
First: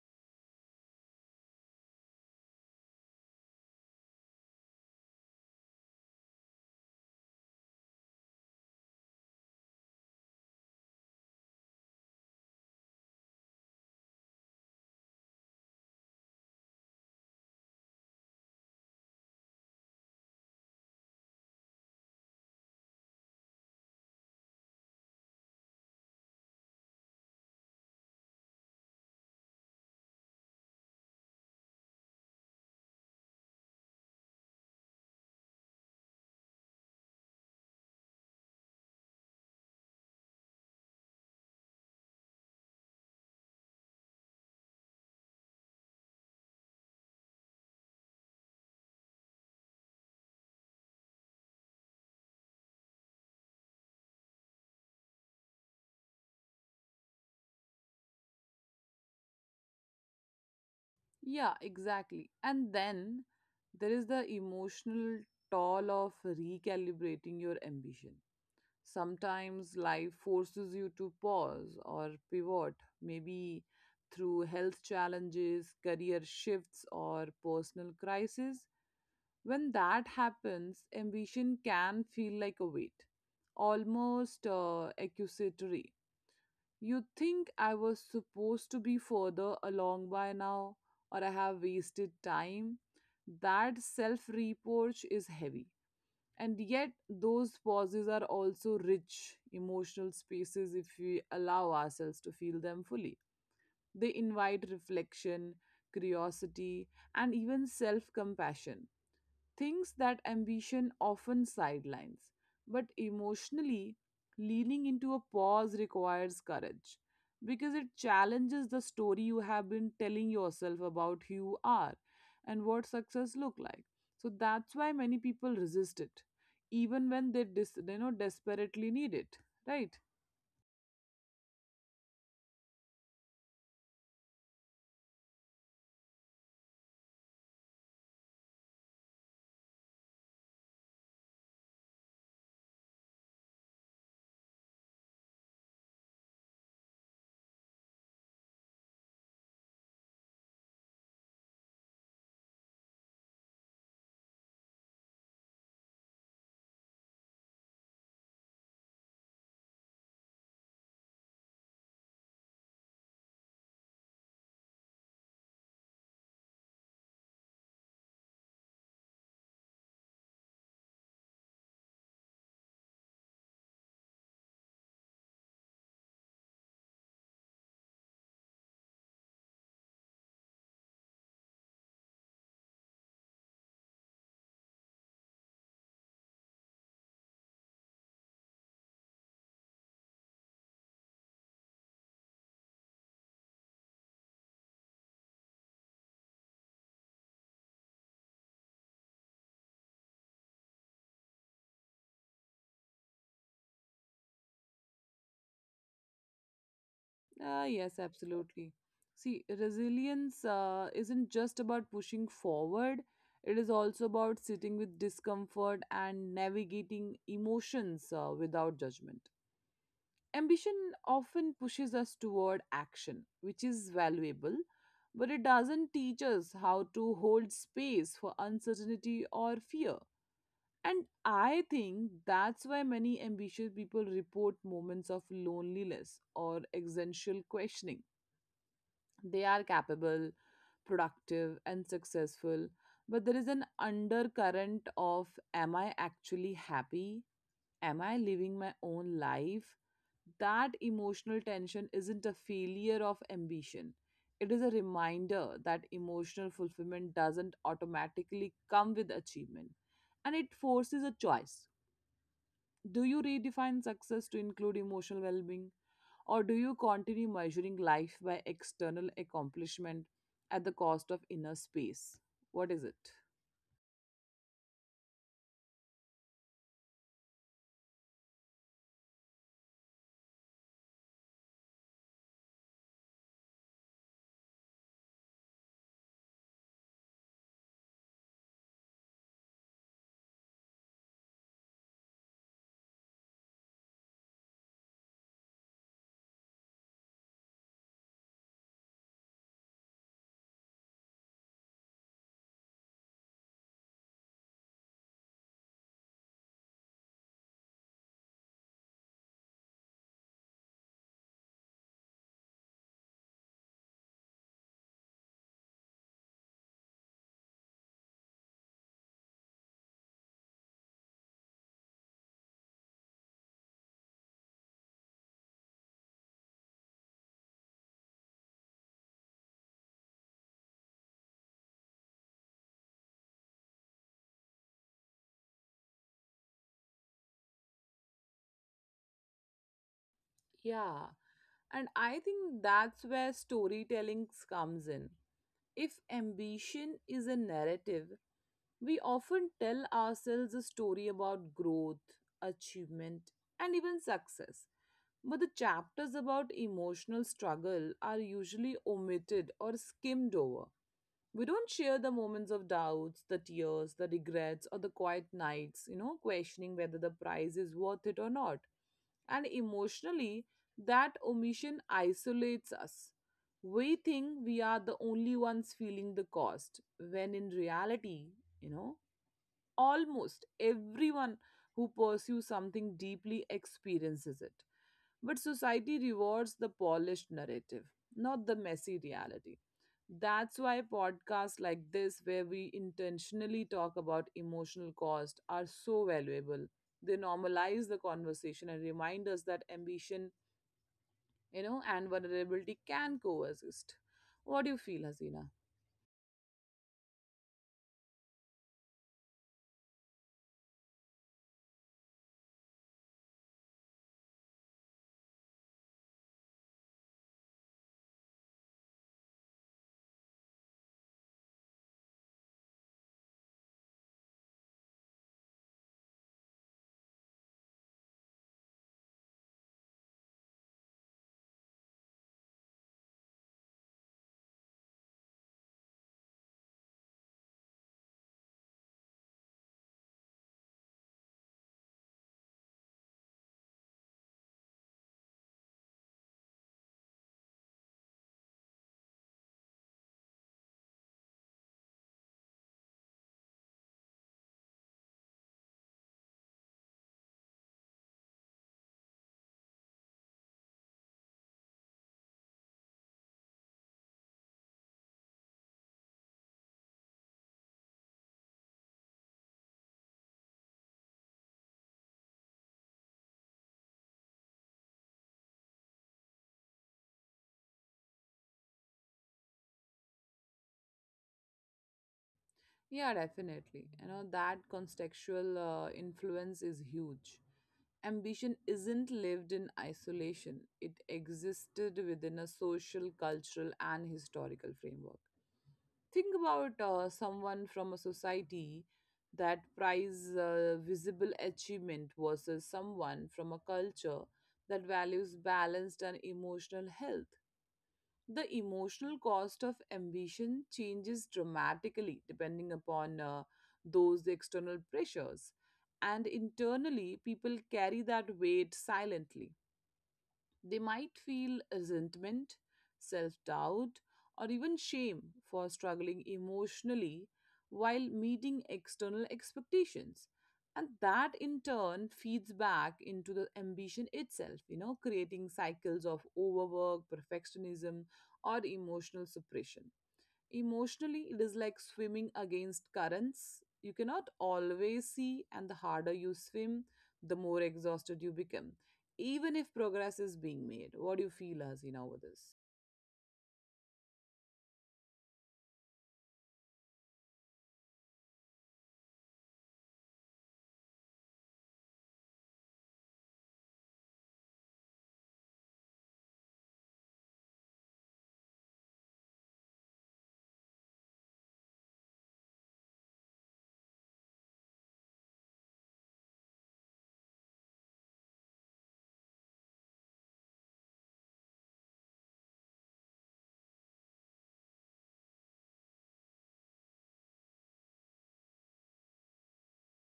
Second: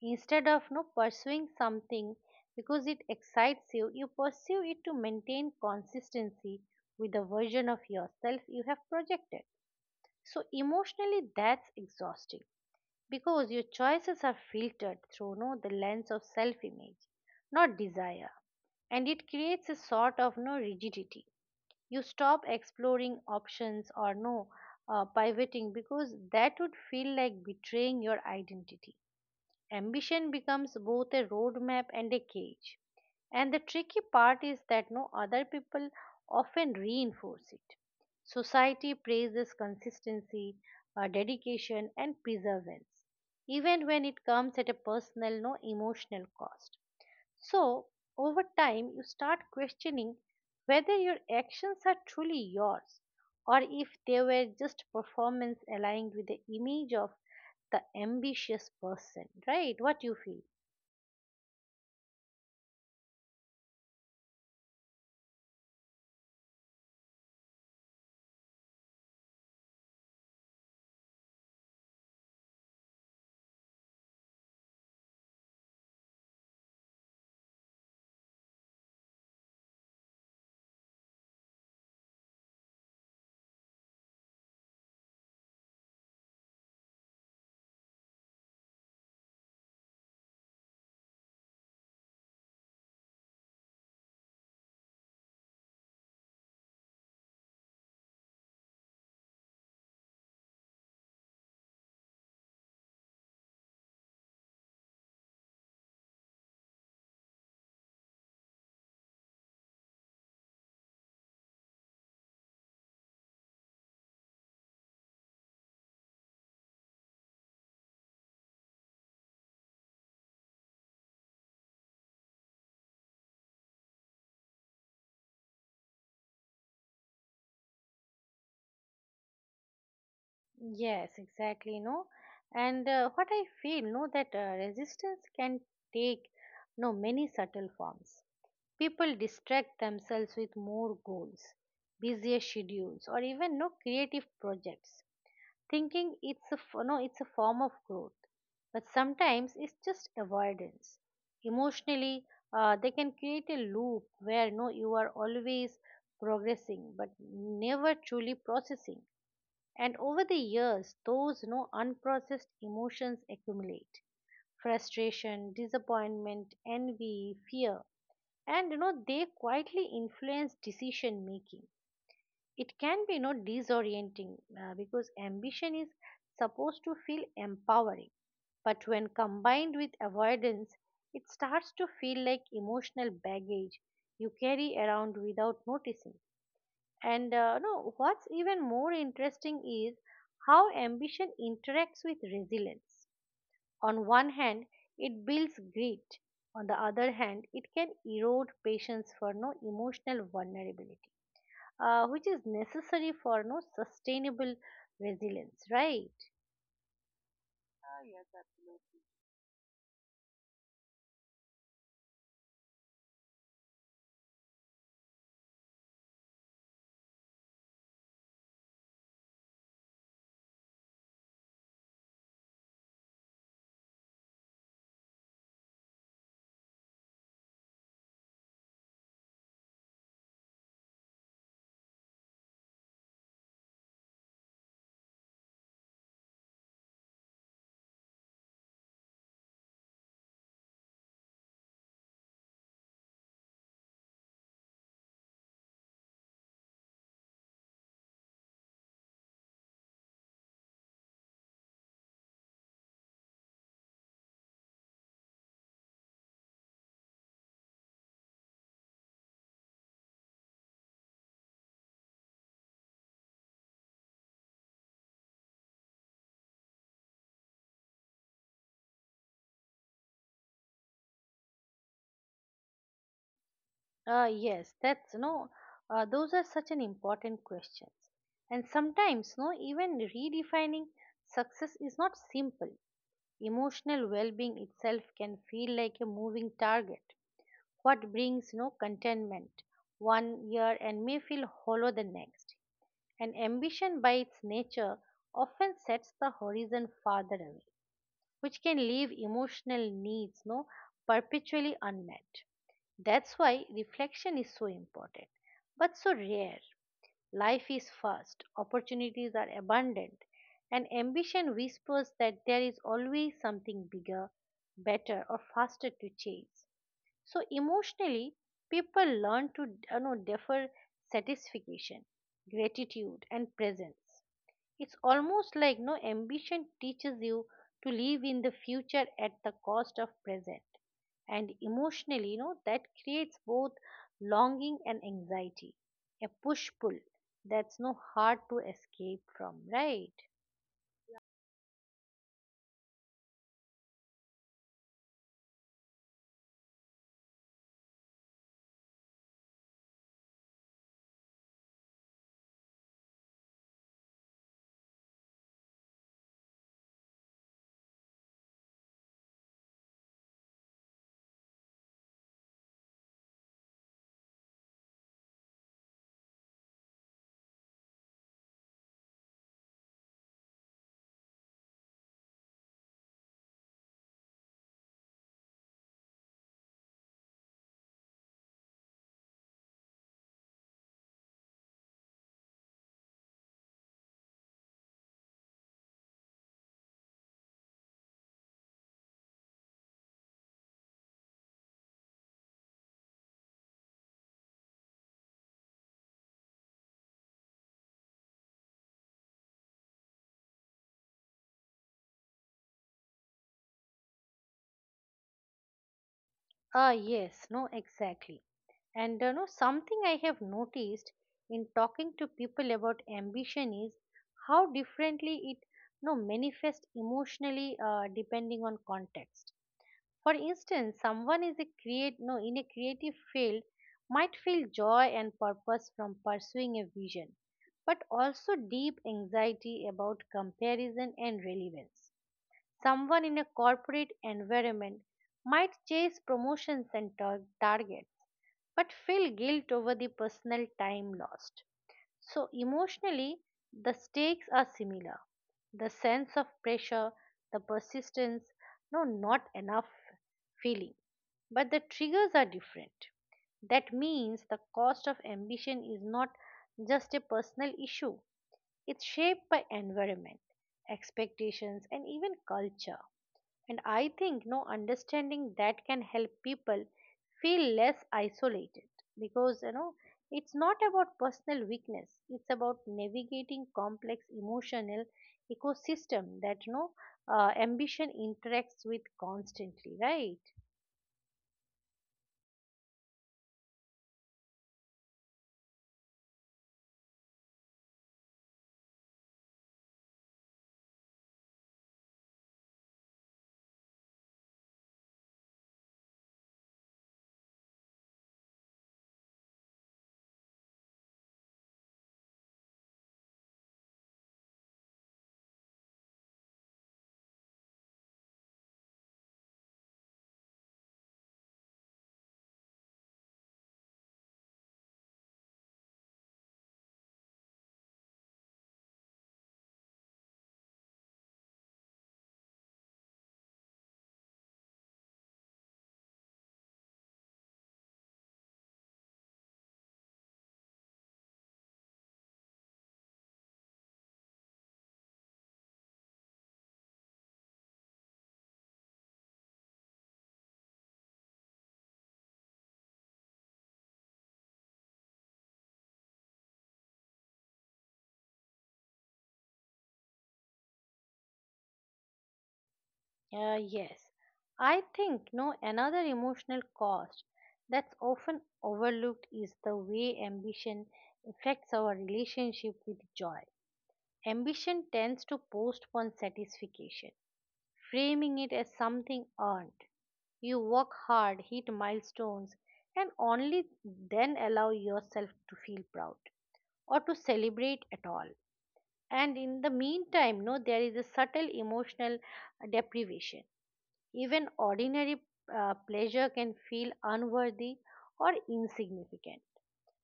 Instead of no pursuing something because it excites you, you pursue it to maintain consistency with the version of yourself you have projected. So emotionally that's exhausting, because your choices are filtered through no the lens of self image, not desire. And it creates a sort of no rigidity. You stop exploring options or no pivoting, because that would feel like betraying your identity. Ambition becomes both a roadmap and a cage. And the tricky part is that no other people often reinforce it. Society praises consistency, dedication, and perseverance, even when it comes at a personal, no emotional cost. So, over time, you start questioning whether your actions are truly yours or if they were just performance aligned with the image of the ambitious person, right? What you feel?
Yeah, exactly. And then there is the emotional toll of recalibrating your ambition. Sometimes life forces you to pause or pivot, maybe through health challenges, career shifts, or personal crisis. When that happens, ambition can feel like a weight, almost accusatory. You think I was supposed to be further along by now, or I have wasted time. That self reproach is heavy, and yet those pauses are also rich emotional spaces if we allow ourselves to feel them fully. They invite reflection, curiosity, and even self compassion, things that ambition often sidelines. But emotionally, leaning into a pause requires courage because it challenges the story you have been telling yourself about who you are and what success look like. So that's why many people resist it, even when they desperately need it, right?
Yes, exactly. No, and what I feel, no, that resistance can take no many subtle forms. People distract themselves with more goals, busier schedules, or even no creative projects thinking it's a f- no it's a form of growth, but sometimes it's just avoidance. Emotionally, they can create a loop where no you are always progressing but never truly processing, and over the years those no unprocessed emotions accumulate: frustration, disappointment, envy, fear. And they quietly influence decision making. It can be disorienting, because ambition is supposed to feel empowering, but when combined with avoidance, it starts to feel like emotional baggage you carry around without noticing. And no, what's even more interesting is how ambition interacts with resilience. On one hand, it builds grit. On the other hand, it can erode patience for no emotional vulnerability, which is necessary for no sustainable resilience, right?
Ah, yes, absolutely. See, resilience isn't just about pushing forward, it is also about sitting with discomfort and navigating emotions without judgment. Ambition often pushes us toward action, which is valuable, but it doesn't teach us how to hold space for uncertainty or fear. And I think that's why many ambitious people report moments of loneliness or existential questioning. They are capable, productive, and successful, but there is an undercurrent of am I actually happy? Am I living my own life? That emotional tension isn't a failure of ambition. It is a reminder that emotional fulfillment doesn't automatically come with achievement, and it forces a choice. Do you redefine success to include emotional well being? Or do you continue measuring life by external accomplishment at the cost of inner space? What is it?
Yes, that's no those are such an important questions. And sometimes no even redefining success is not simple. Emotional well-being itself can feel like a moving target. What brings no contentment one year and may feel hollow the next. And ambition by its nature often sets the horizon farther away, which can leave emotional needs no perpetually unmet. That's why reflection is so important, but so rare. Life is fast, opportunities are abundant, and ambition whispers that there is always something bigger, better or faster to chase. So emotionally, people learn to defer satisfaction, gratitude and presence. It's almost like no ambition teaches you to live in the future at the cost of present. And emotionally, you know, that creates both longing and anxiety, a push pull that's no hard to escape from, right?
Yeah. And I think that's where storytelling comes in. If ambition is a narrative, we often tell ourselves a story about growth, achievement, and even success. But the chapters about emotional struggle are usually omitted or skimmed over. We don't share the moments of doubts, the tears, the regrets, or the quiet nights, questioning whether the price is worth it or not. And emotionally, that omission isolates us. We think we are the only ones feeling the cost, when in reality, you know, almost everyone who pursues something deeply experiences it. But society rewards the polished narrative, not the messy reality. That's why podcasts like this, where we intentionally talk about emotional cost, are so valuable. They normalize the conversation and remind us that ambition, and vulnerability can coexist. What do you feel, Hasina?
Ah, yes, no, exactly. And you know, something I have noticed in talking to people about ambition is how differently it no manifests emotionally depending on context. For instance, someone is a create no in a creative field might feel joy and purpose from pursuing a vision, but also deep anxiety about comparison and relevance. Someone in a corporate environment might chase promotions and targets, but feel guilt over the personal time lost. So emotionally, the stakes are similar. The sense of pressure, the persistence, no, not enough feeling, but the triggers are different. That means the cost of ambition is not just a personal issue, it's shaped by environment, expectations, and even culture. And I think no understanding that can help people feel less isolated, because it's not about personal weakness, it's about navigating complex emotional ecosystem that ambition interacts with constantly, right?
Yeah, definitely. That contextual influence is huge. Ambition isn't lived in isolation, it existed within a social, cultural, and historical framework. Think about someone from a society that prize visible achievement versus someone from a culture that values balanced and emotional health. The emotional cost of ambition changes dramatically depending upon those external pressures, and internally, people carry that weight silently. They might feel resentment, self doubt, or even shame for struggling emotionally while meeting external expectations. And that in turn feeds back into the ambition itself, creating cycles of overwork, perfectionism, or emotional suppression. Emotionally, it is like swimming against currents. You cannot always see, and the harder you swim, the more exhausted you become, even if progress is being made. What do you feel, Hasina, over this?
Yes, I think no another emotional cost that's often overlooked is the way ambition affects our relationship with joy. Ambition tends to postpone satisfaction, framing it as something earned. You work hard, hit milestones, and only then allow yourself to feel proud or to celebrate at all. And in the meantime, no, there is a subtle emotional deprivation. Even ordinary pleasure can feel unworthy or insignificant.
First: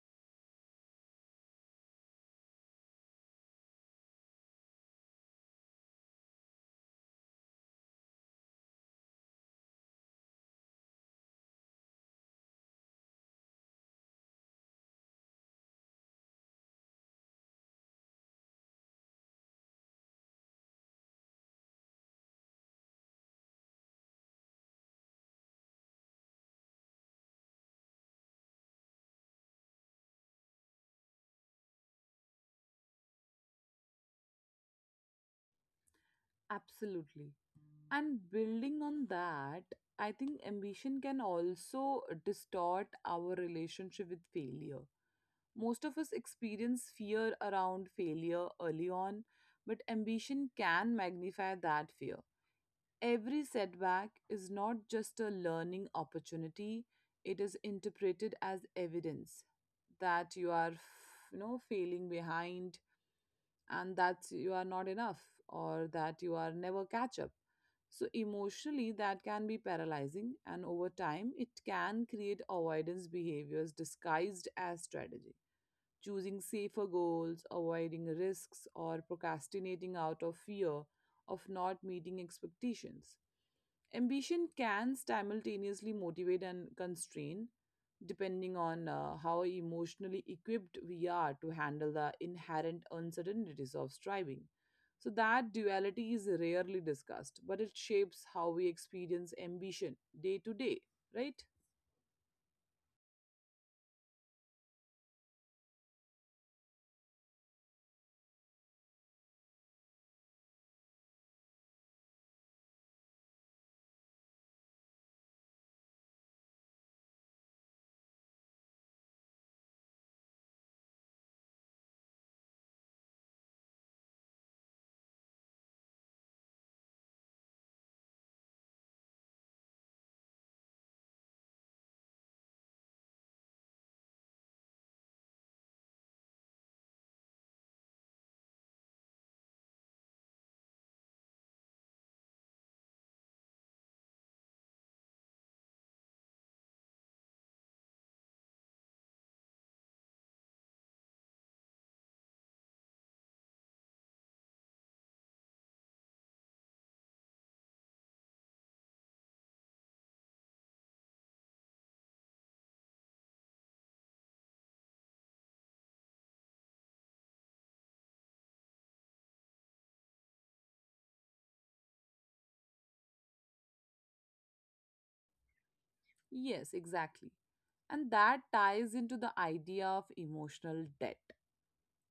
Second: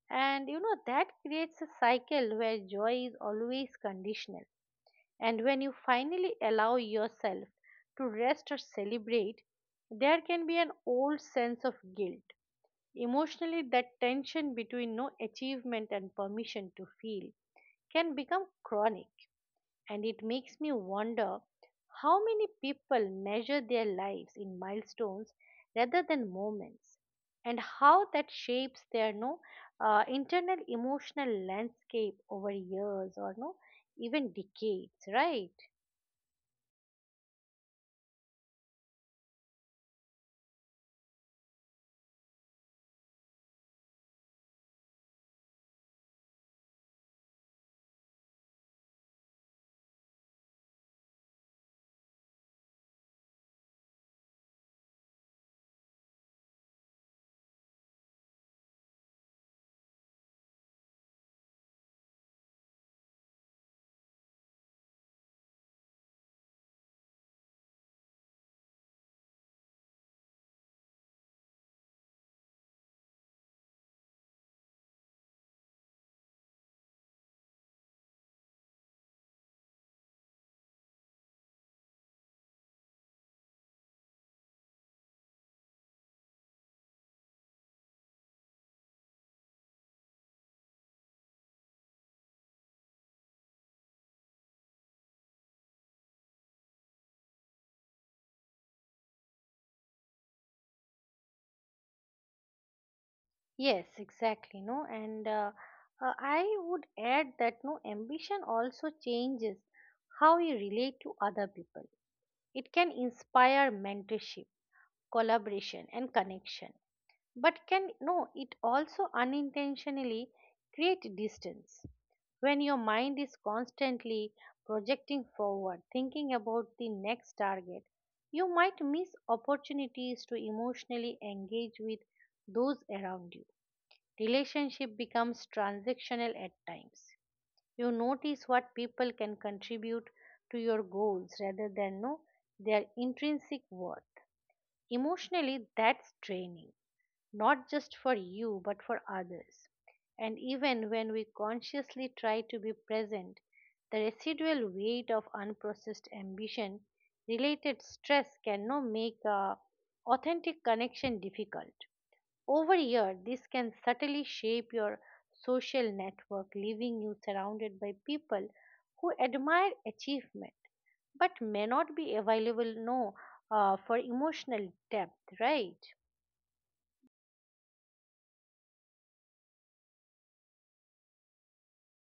And you know, that creates a cycle where joy is always conditional. And when you finally allow yourself to rest or celebrate, there can be an old sense of guilt. Emotionally, that tension between no achievement and permission to feel can become chronic, and it makes me wonder how many people measure their lives in milestones rather than moments, and how that shapes their no internal emotional landscape over years or no even decades, right?
Absolutely. And building on that, I think ambition can also distort our relationship with failure. Most of us experience fear around failure early on, but ambition can magnify that fear. Every setback is not just a learning opportunity, it is interpreted as evidence that you are failing behind and that you are not enough or that you are never catch up. So emotionally that can be paralyzing, and over time it can create avoidance behaviors disguised as strategy. Choosing safer goals, avoiding risks, or procrastinating out of fear of not meeting expectations. Ambition can simultaneously motivate and constrain, depending on how emotionally equipped we are to handle the inherent uncertainties of striving. So, that duality is rarely discussed, but it shapes how we experience ambition day to day, right?
Yes, exactly. No, and I would add that no ambition also changes how you relate to other people. It can inspire mentorship, collaboration, and connection, but can no it also unintentionally create distance. When your mind is constantly projecting forward, thinking about the next target, you might miss opportunities to emotionally engage with those around you. Relationship becomes transactional at times. You notice what people can contribute to your goals rather than know their intrinsic worth. Emotionally that's draining, not just for you but for others. And even when we consciously try to be present, the residual weight of unprocessed ambition related stress can now make a authentic connection difficult. Over a year, this can subtly shape your social network, leaving you surrounded by people who admire achievement but may not be available no, for emotional depth, right?
Yes, exactly. And that ties into the idea of emotional debt.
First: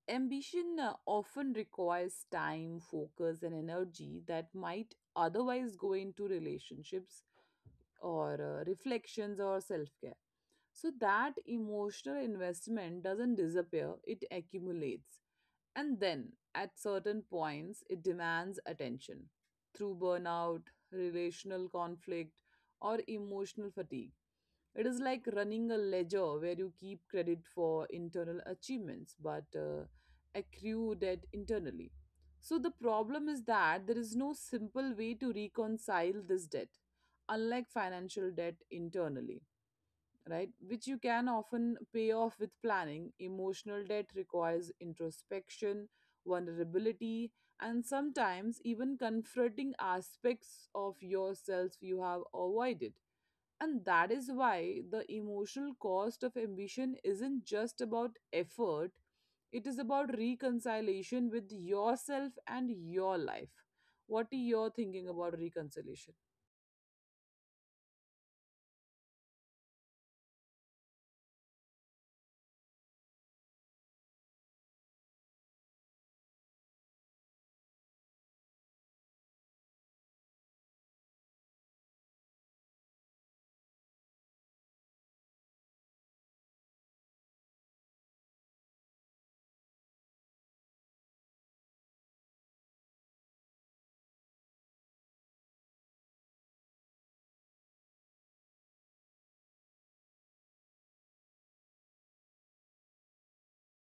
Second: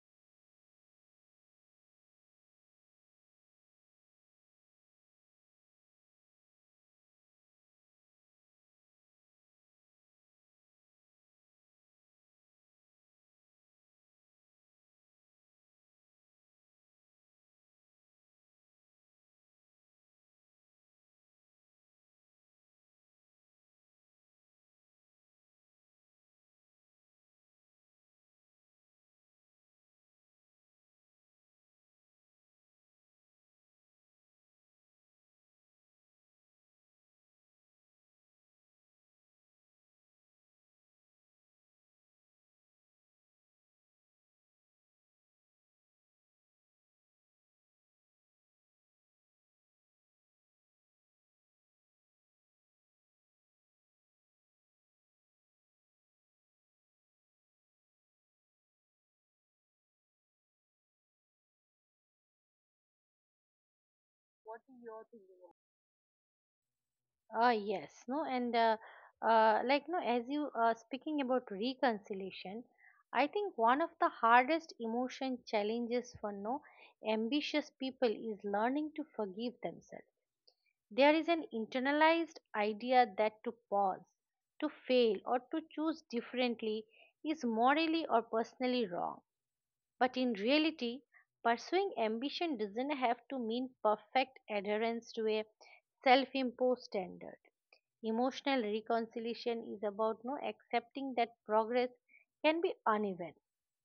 Ambition often requires time, focus, and energy that might otherwise go into relationships or reflections or self care. So that emotional investment doesn't disappear, it accumulates. And then, at certain points, it demands attention through burnout, relational conflict, or emotional fatigue. It is like running a ledger where you keep credit for internal achievements but accrue debt internally. So, the problem is that there is no simple way to reconcile this debt, unlike financial debt internally, right? Which you can often pay off with planning. Emotional debt requires introspection, vulnerability, and sometimes even confronting aspects of yourself you have avoided. And that is why the emotional cost of ambition isn't just about effort, it is about reconciliation with yourself and your life. What are
What
you
is your
thinking
thinking?
about reconciliation?
Ah, yes, no, and like no, as you speaking about reconciliation, I think one of the hardest emotion challenges for no ambitious people is learning to forgive themselves. There is an internalized idea that to pause, to fail, or to choose differently is morally or personally wrong. But in reality, pursuing ambition doesn't have to mean perfect adherence to a self imposed standard. Emotional reconciliation is about no accepting that progress can be uneven,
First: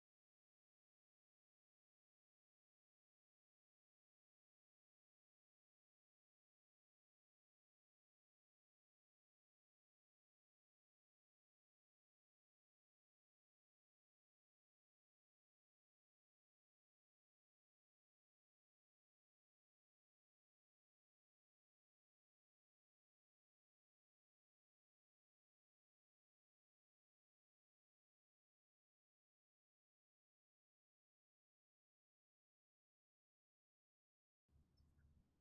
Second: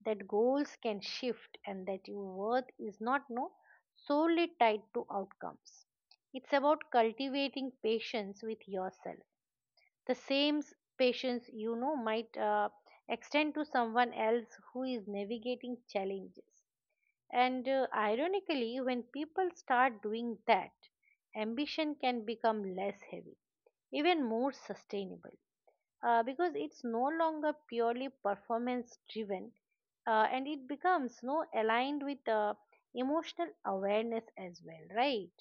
that goals can shift, and that your worth is not no solely tied to outcomes. It's about cultivating patience with yourself, the same patience you know might extend to someone else who is navigating challenges. And ironically, when people start doing that, ambition can become less heavy, even more sustainable, because it's no longer purely performance driven, and it becomes no aligned with emotional awareness as well, right?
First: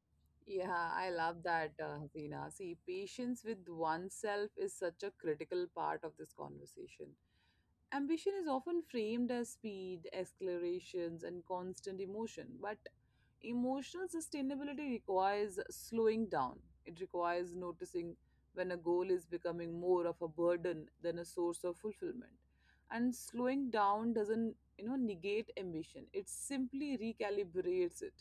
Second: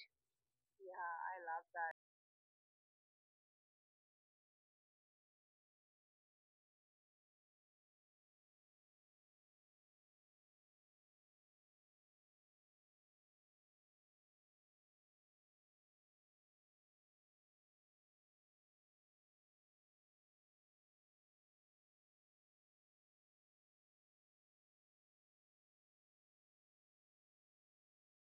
Yeah, I love that, Hasina. See, patience with oneself is such a critical part of this conversation. Ambition is often framed as speed, accelerations, and constant emotion, but emotional sustainability requires slowing down. It requires noticing when a goal is becoming more of a burden than a source of fulfillment. And slowing down doesn't, negate ambition. It simply recalibrates it.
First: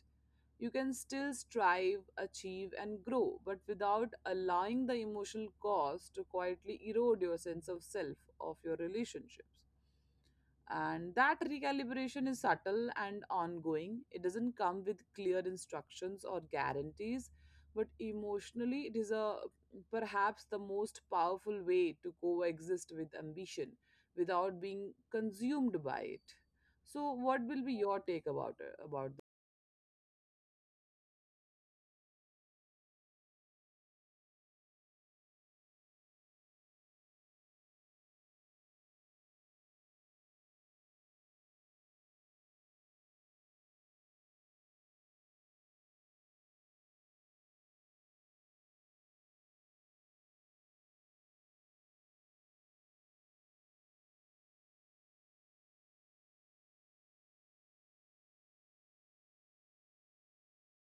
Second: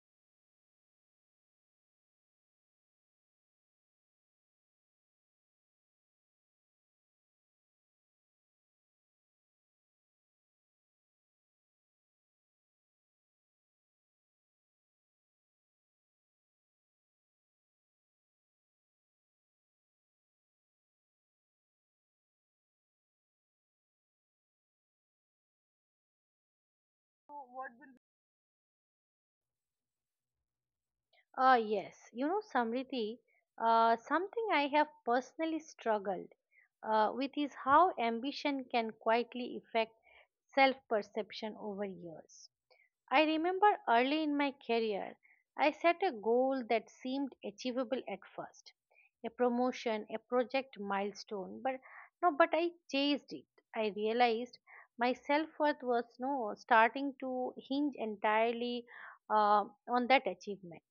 You can still strive, achieve, and grow, but without allowing the emotional cost to quietly erode your sense of self, of your relationships. And that recalibration is subtle and ongoing. It doesn't come with clear instructions or guarantees, but emotionally, it is a perhaps the most powerful way to coexist with ambition without being consumed by it. So, what will be your take about?
Ah, yes. You know, Samriti, something I have personally struggled with is how ambition can quietly affect self perception over years. I remember early in my career, I set a goal that seemed achievable at first, a promotion, a project milestone, but no, but I chased it. I realized my self worth was no starting to hinge entirely on that achievement.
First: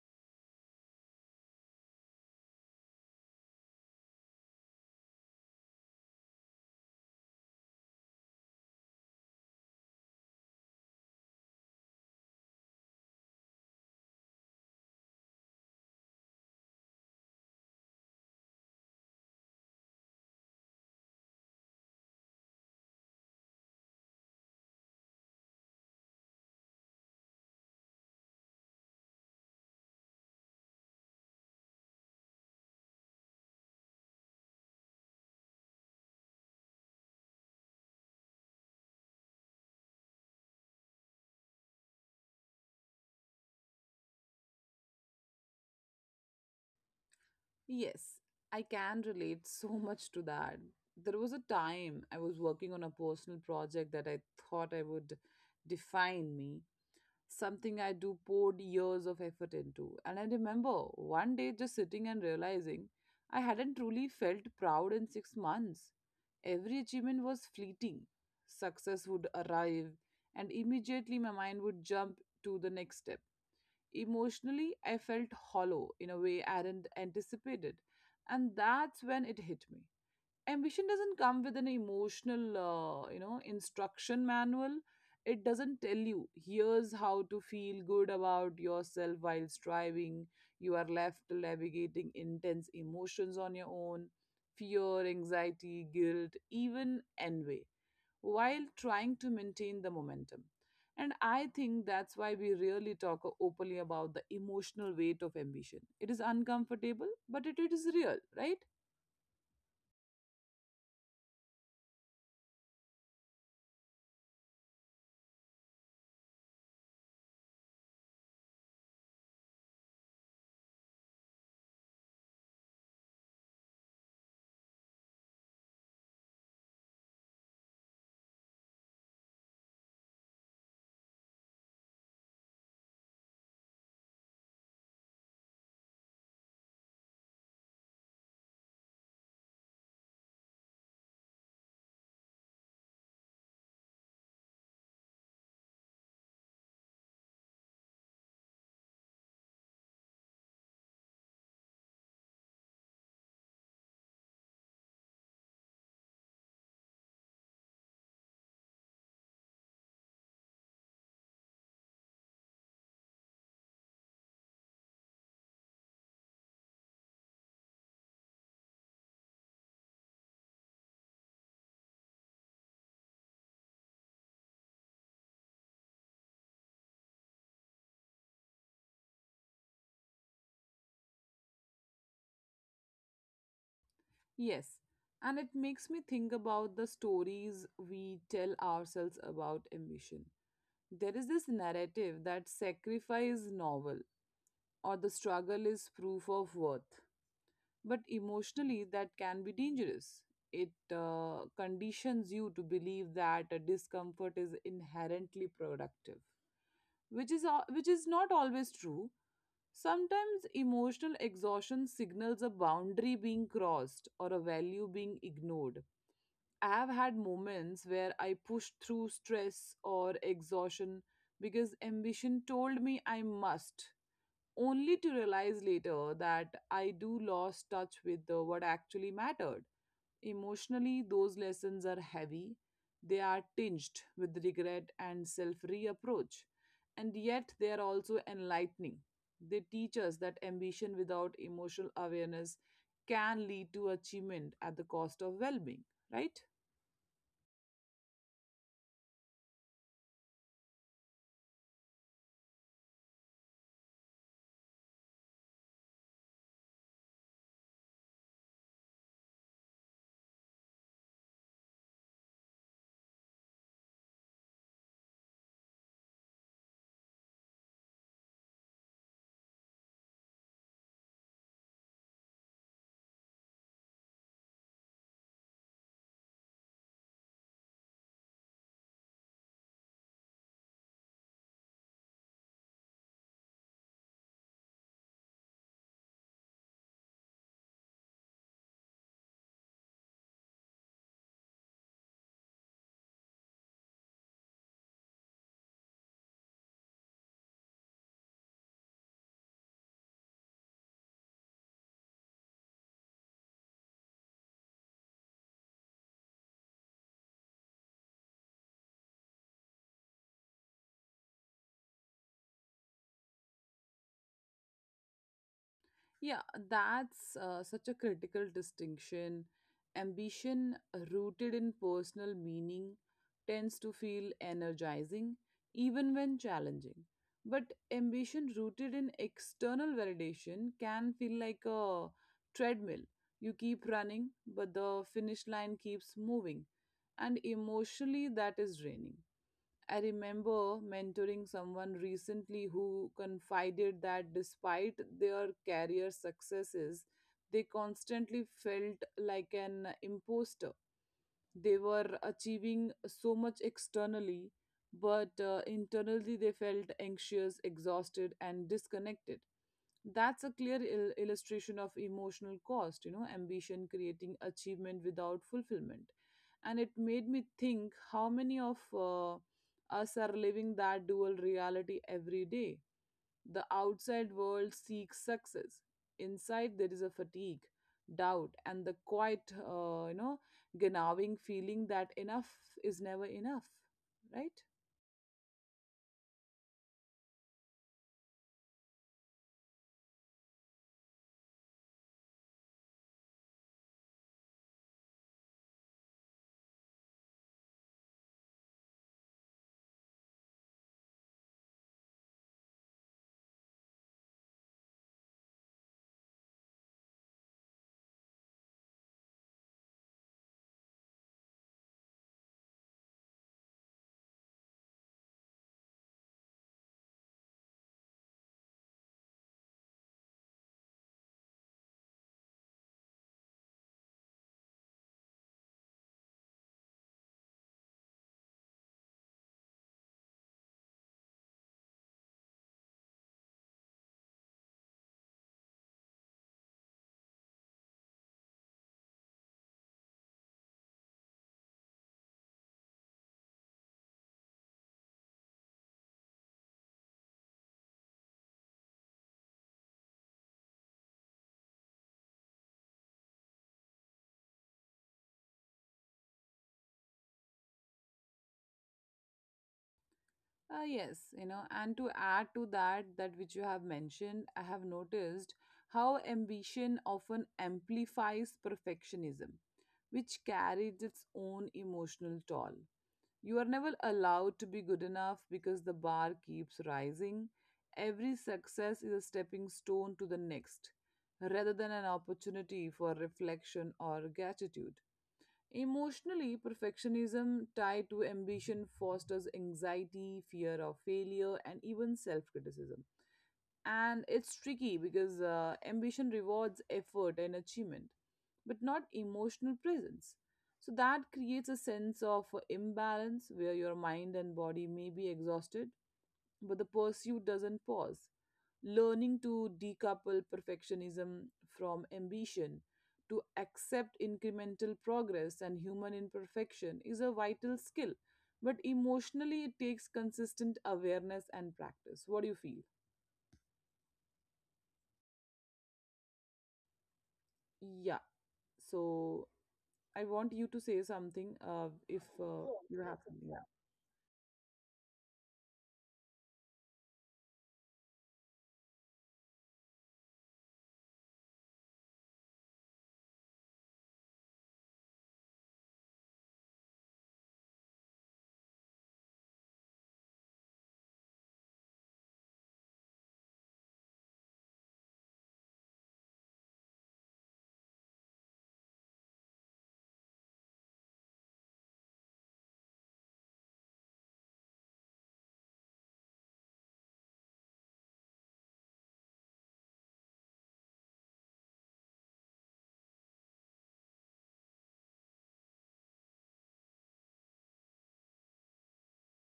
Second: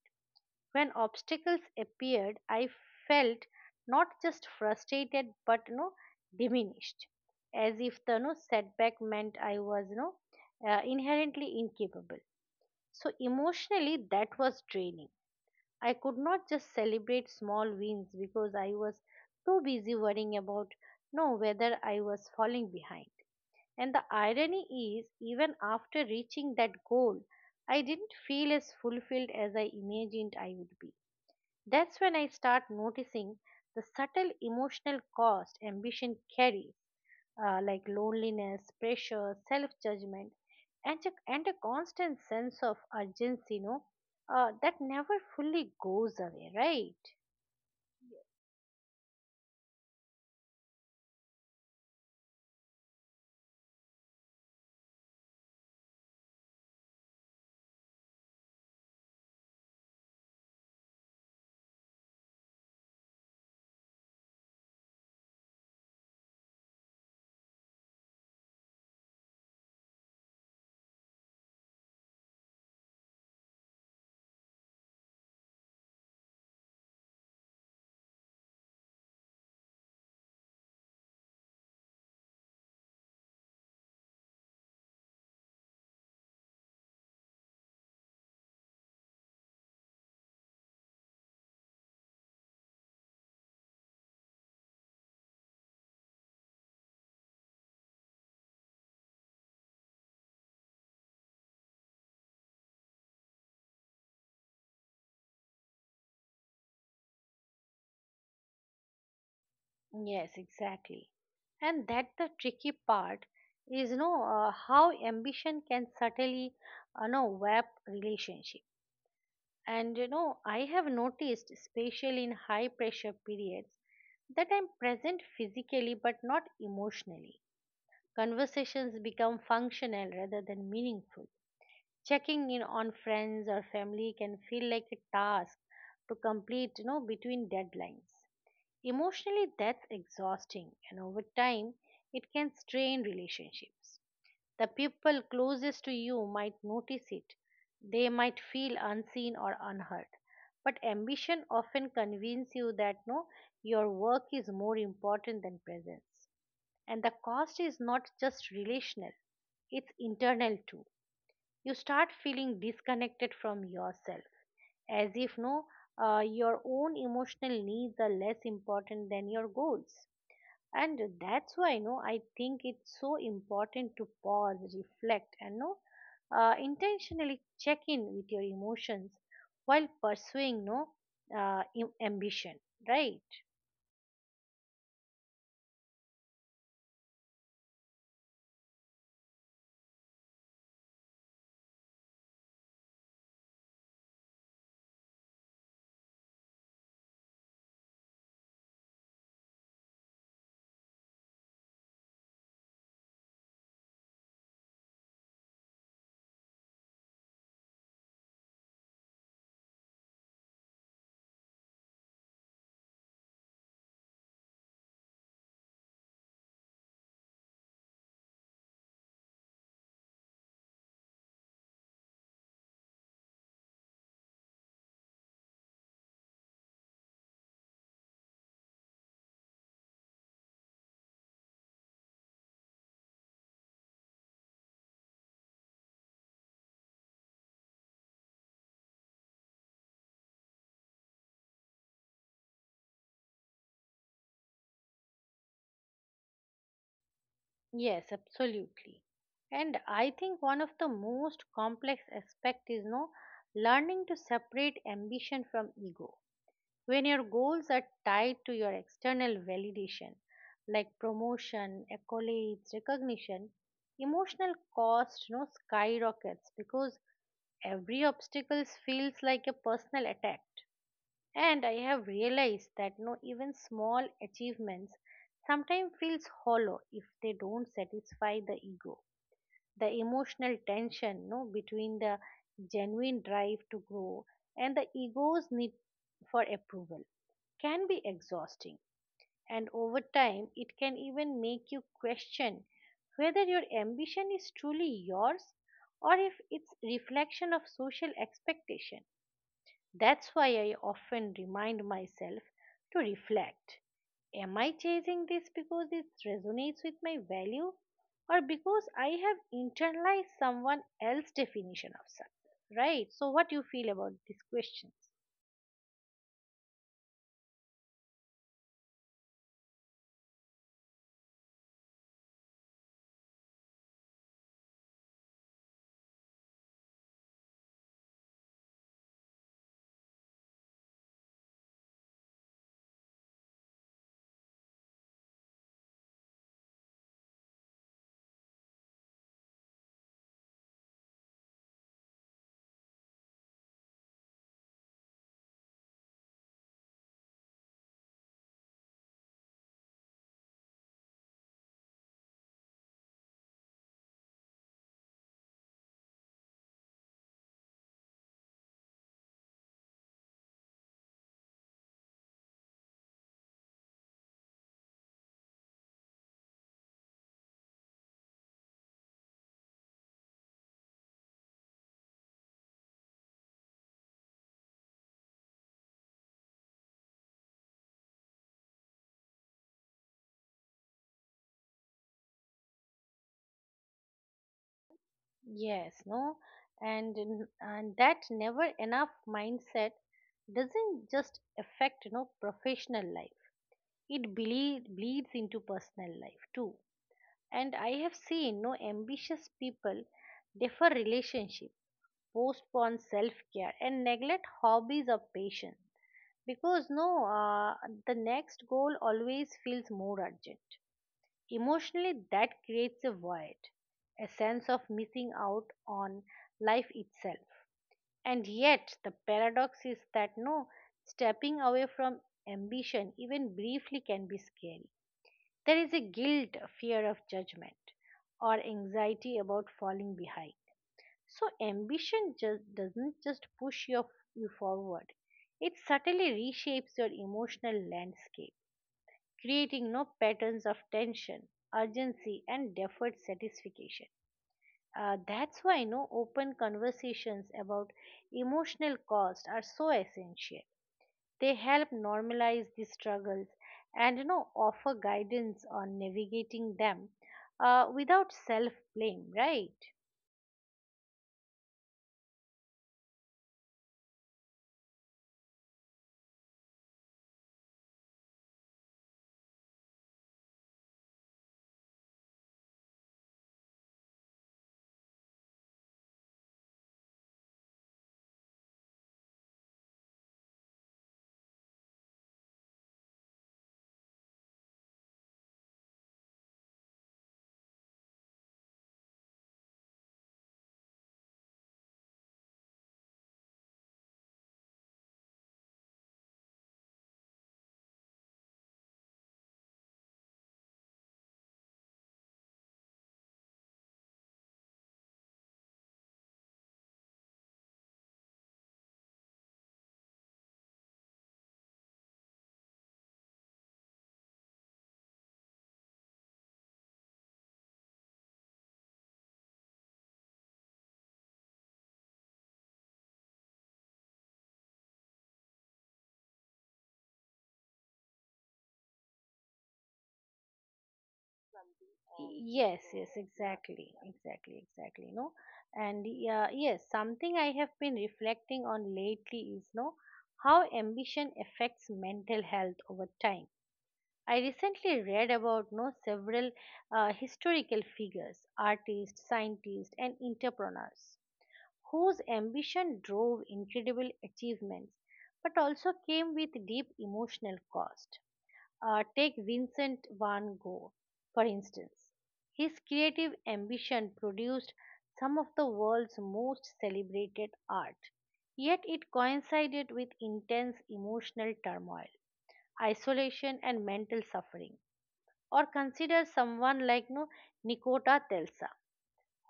When obstacles appeared, I felt not just frustrated but, diminished, as if the, setback meant I was, inherently incapable. So emotionally, that was draining. I could not just celebrate small wins because I was too busy worrying about no whether I was falling behind. And the irony is, even after reaching that goal, I didn't feel as fulfilled as I imagined I would be. That's when I start noticing the subtle emotional cost ambition carries, like loneliness, pressure, self judgment, and a constant sense of urgency, that never fully goes away, right?
Yes, I can relate so *laughs* much to that. There was a time I was working on a personal project that I thought I would define me, something I do poured years of effort into. And I remember one day just sitting and realizing I hadn't truly felt proud in 6 months. Every achievement was fleeting. Success would arrive, and immediately my mind would jump to the next step. Emotionally, I felt hollow in a way I hadn't anticipated. And that's when it hit me. Ambition doesn't come with an emotional, instruction manual. It doesn't tell you, here's how to feel good about yourself while striving. You are left navigating intense emotions on your own: fear, anxiety, guilt, even envy, while trying to maintain the momentum. And I think that's why we rarely talk openly about the emotional weight of ambition. It is uncomfortable, but it is real, right?
Yes, exactly. And that the tricky part is, how ambition can subtly, warp relationships. And you know, I have noticed, especially in high pressure periods, that I'm present physically but not emotionally. Conversations become functional rather than meaningful. Checking in on friends or family can feel like a task to complete, you know, between deadlines. Emotionally, that's exhausting, and over time, it can strain relationships. The people closest to you might notice it. They might feel unseen or unheard. But ambition often convinces you that, no, your work is more important than presence. And the cost is not just relational, it's internal too. You start feeling disconnected from yourself, as if, no, your own emotional needs are less important than your goals. And that's why, you know, I think it's so important to pause, reflect, and, you know, intentionally check in with your emotions while pursuing, no im- ambition, right?
Yes. And it makes me think about the stories we tell ourselves about ambition. There is this narrative that sacrifice is novel or the struggle is proof of worth, but emotionally that can be dangerous. It conditions you to believe that discomfort is inherently productive, which is not always true. Sometimes emotional exhaustion signals a boundary being crossed or a value being ignored. I have had moments where I pushed through stress or exhaustion because ambition told me I must, only to realize later that I do lost touch with what actually mattered. Emotionally, those lessons are heavy. They are tinged with regret and self reapproach. And yet, they are also enlightening. They teach us that ambition without emotional awareness can lead to achievement at the cost of well being, right?
Yes, absolutely. And I think one of the most complex aspect is no learning to separate ambition from ego. When your goals are tied to your external validation, like promotion, accolades, recognition, emotional cost no skyrockets because every obstacle feels like a personal attack. And I have realized that no even small achievements sometimes feels hollow if they don't satisfy the ego. The emotional tension, no, between the genuine drive to grow and the ego's need for approval, can be exhausting, and over time, it can even make you question whether your ambition is truly yours, or if it's reflection of social expectation. That's why I often remind myself to reflect. Am I chasing this because it resonates with my value, or because I have internalized someone else's definition of success? Right? So what do you feel about these questions?
Yeah, that's such a critical distinction. Ambition rooted in personal meaning tends to feel energizing even when challenging. But ambition rooted in external validation can feel like a treadmill. You keep running, but the finish line keeps moving. And emotionally, that is draining. I remember mentoring someone recently who confided that despite their career successes, they constantly felt like an imposter. They were achieving so much externally, but internally they felt anxious, exhausted, and disconnected. That's a clear illustration of emotional cost, you know, ambition creating achievement without fulfillment. And it made me think how many of us are living that dual reality every day. The outside world seeks success. Inside there is a fatigue, doubt, and the quite gnawing feeling that enough is never enough, right?
Yes, no. And that never enough mindset doesn't just affect, you know, professional life. It bleeds into personal life too. And I have seen no ambitious people defer relationship, postpone self care, and neglect hobbies or passion because, no, the next goal always feels more urgent. Emotionally, that creates a void, a sense of missing out on life itself. And yet, the paradox is that, no, stepping away from ambition, even briefly, can be scary. There is a guilt, a fear of judgment, or anxiety about falling behind. So, ambition just doesn't just push you forward, it subtly reshapes your emotional landscape, creating no patterns of tension, urgency, and deferred satisfaction. That's why no open conversations about emotional cost are so essential. They help normalize the struggles, and you know, offer guidance on navigating them without self blame, right?
Yes, and to add to that which you have mentioned, I have noticed how ambition often amplifies perfectionism, which carries its own emotional toll. You are never allowed to be good enough because the bar keeps rising. Every success is a stepping stone to the next, rather than an opportunity for reflection or gratitude. Emotionally, perfectionism tied to ambition fosters anxiety, fear of failure, and even self criticism. And it's tricky because ambition rewards effort and achievement, but not emotional presence. So that creates a sense of imbalance where your mind and body may be exhausted, but the pursuit doesn't pause. Learning to decouple perfectionism from ambition, to accept incremental progress and human imperfection is a vital skill, but emotionally it takes consistent awareness and practice. What do you feel? Yeah, so I want you to say something if
Yes,
you
yes,
have something.
exactly, exactly, exactly. No, and yes, something I have been reflecting on lately is no how ambition affects mental health over time. I recently read about no several historical figures, artists, scientists, and entrepreneurs whose ambition drove incredible achievements but also came with deep emotional cost. Take Vincent van Gogh, for instance. His creative ambition produced some of the world's most celebrated art, yet it coincided with intense emotional turmoil, isolation, and mental suffering. Or consider someone like, no, Nikota Tesla,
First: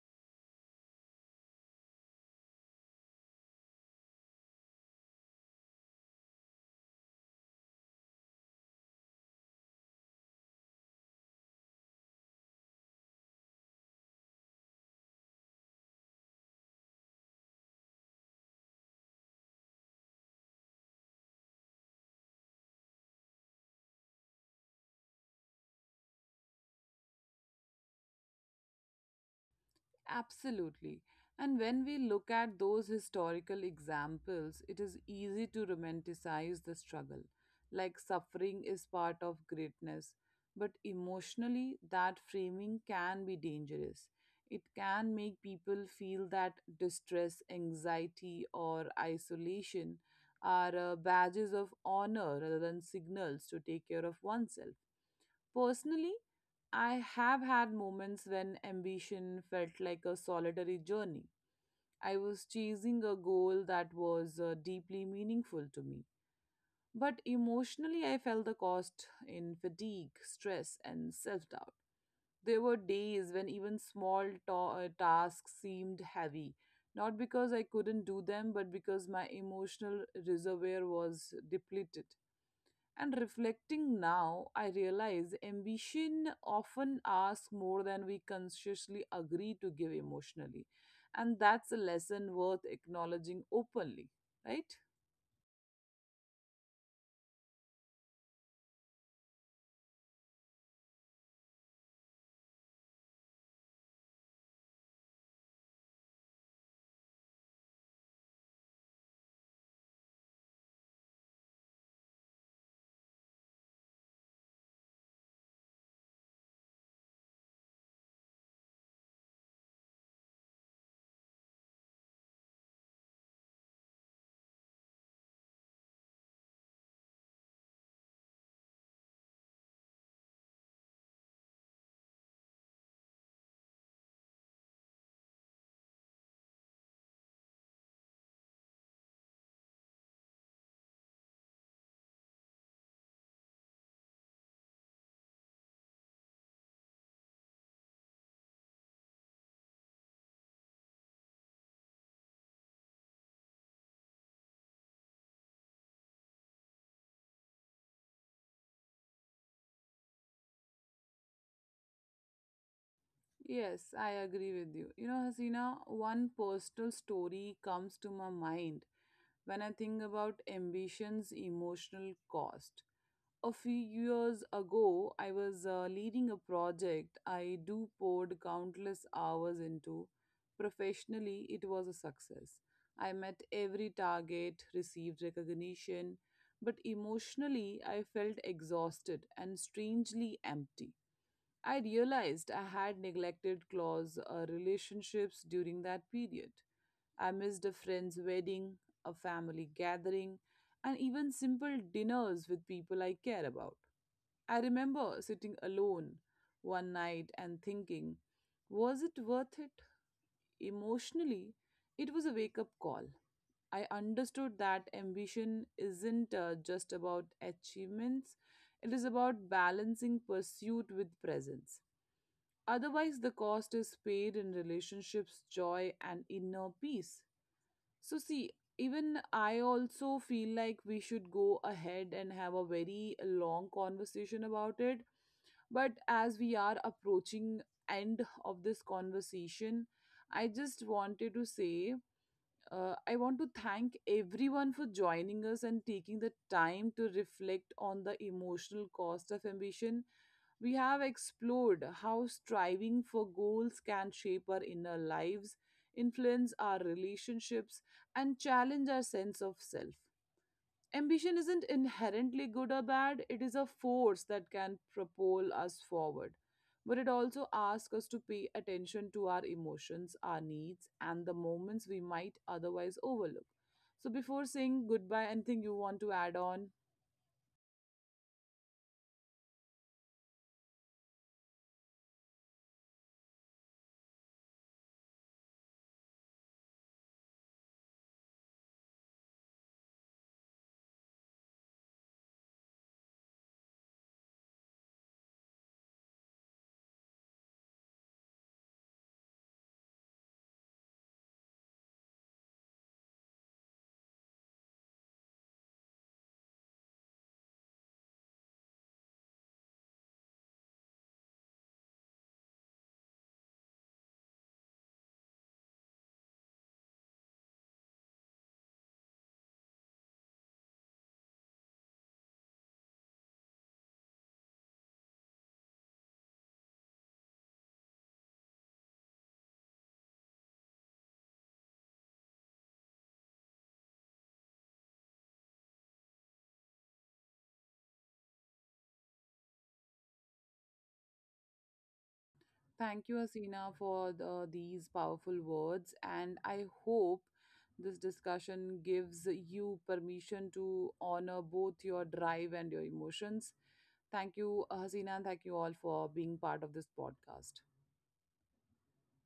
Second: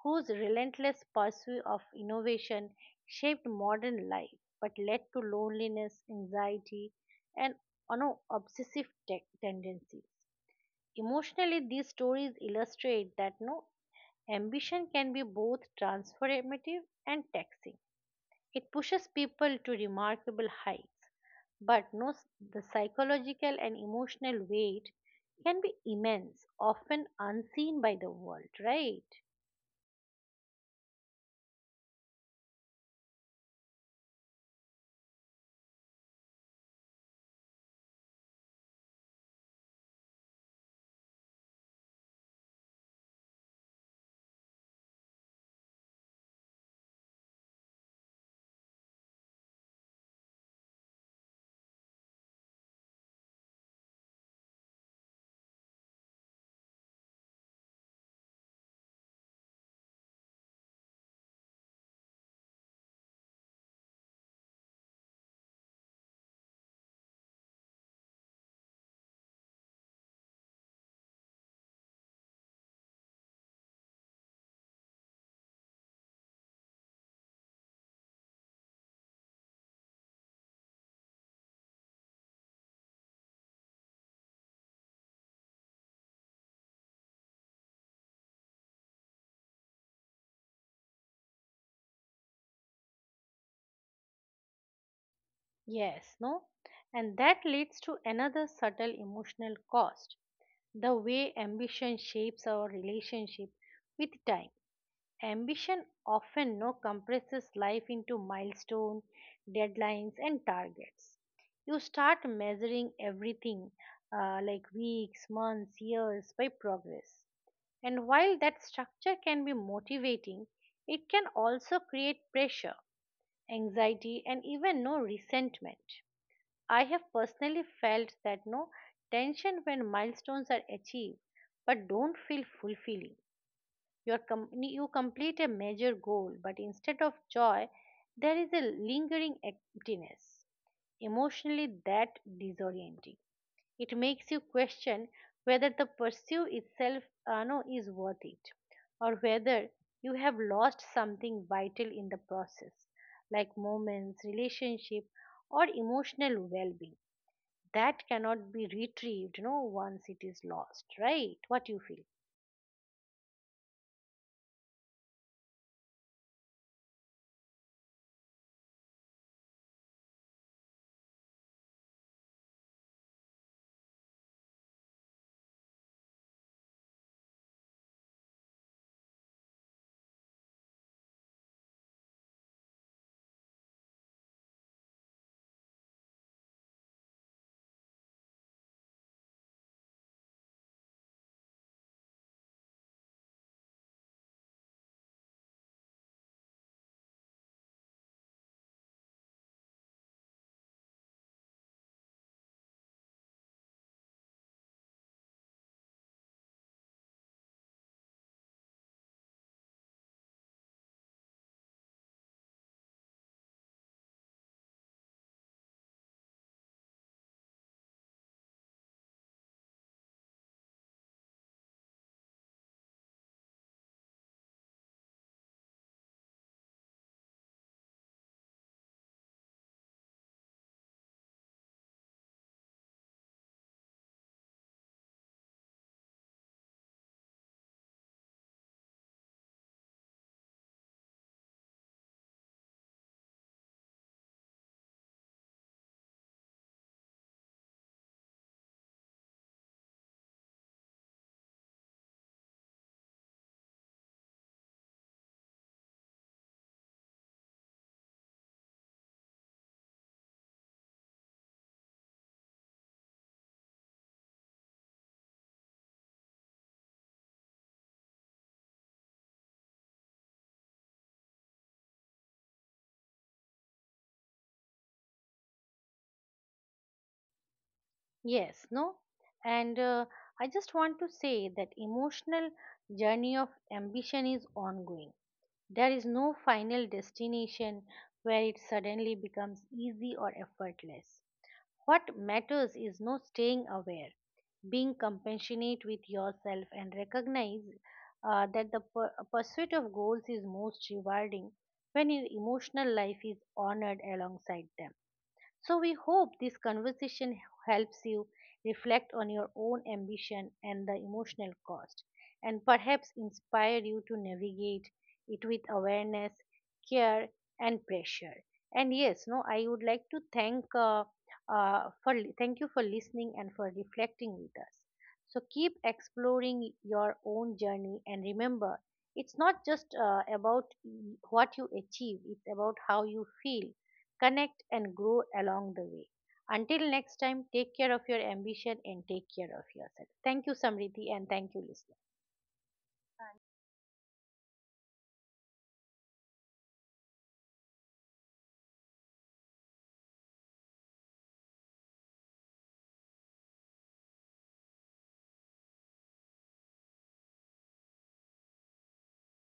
whose relentless pursuit of innovation shaped modern life but led to loneliness, anxiety, and no obsessive tendencies. Emotionally, these stories illustrate that no ambition can be both transformative and taxing. It pushes people to remarkable heights, but, no, s- the psychological and emotional weight can be immense, often unseen by the world, right?
Absolutely. And when we look at those historical examples, it is easy to romanticize the struggle, like suffering is part of greatness. But emotionally, that framing can be dangerous. It can make people feel that distress, anxiety, or isolation are badges of honor rather than signals to take care of oneself. Personally, I have had moments when ambition felt like a solitary journey. I was chasing a goal that was deeply meaningful to me. But emotionally, I felt the cost in fatigue, stress, and self doubt. There were days when even small tasks seemed heavy, not because I couldn't do them, but because my emotional reservoir was depleted. And reflecting now, I realize ambition often asks more than we consciously agree to give emotionally. And that's a lesson worth acknowledging openly, right?
Yes, no? And that leads to another subtle emotional cost, the way ambition shapes our relationship with time. Ambition often no compresses life into milestone, deadlines, and targets. You start measuring everything, like weeks, months, years, by progress. And while that structure can be motivating, it can also create pressure, anxiety, and even no resentment. I have personally felt that no tension when milestones are achieved but don't feel fulfilling. You complete a major goal, but instead of joy, there is a lingering emptiness. Emotionally, that disorienting. It makes you question whether the pursuit itself no, is worth it, or whether you have lost something vital in the process, like moments, relationship, or emotional well being that cannot be retrieved no once it is lost, right? What you feel?
Yes, I agree with you. You know, Hasina, one personal story comes to my mind when I think about ambition's emotional cost. A few years ago, I was leading a project I do poured countless hours into. Professionally, it was a success. I met every target, received recognition, but emotionally, I felt exhausted and strangely empty. I realized I had neglected close relationships during that period. I missed a friend's wedding, a family gathering, and even simple dinners with people I care about. I remember sitting alone one night and thinking, was it worth it? Emotionally, it was a wake up call. I understood that ambition isn't just about achievements, it is about balancing pursuit with presence. Otherwise, the cost is paid in relationships, joy, and inner peace. So, see, even I also feel like we should go ahead and have a very long conversation about it. But as we are approaching end of this conversation, I just wanted to say I want to thank everyone for joining us and taking the time to reflect on the emotional cost of ambition. We have explored how striving for goals can shape our inner lives, influence our relationships, and challenge our sense of self. Ambition isn't inherently good or bad, it is a force that can propel us forward. But it also asks us to pay attention to our emotions, our needs, and the moments we might otherwise overlook. So, before saying goodbye, anything you want to add on?
Yes, no, and I just want to say that emotional journey of ambition is ongoing. There is no final destination where it suddenly becomes easy or effortless. What matters is no staying aware, being compassionate with yourself, and recognize that the pursuit of goals is most rewarding when your emotional life is honored alongside them. So we hope this conversation helps you reflect on your own ambition and the emotional cost, and perhaps inspire you to navigate it with awareness, care, and pressure. And yes, no, I would like to thank thank you for listening and for reflecting with us. So keep exploring your own journey and remember, it's not just about what you achieve, it's about how you feel, connect, and grow along the way. Until next time, take care of your ambition and take care of yourself. Thank you, Samriddhi, and thank you, listeners.
Thank you, Asina, for the, these powerful words. And I hope this discussion gives you permission to honor both your drive and your emotions. Thank you, Hasina, and thank you all for being part of this podcast.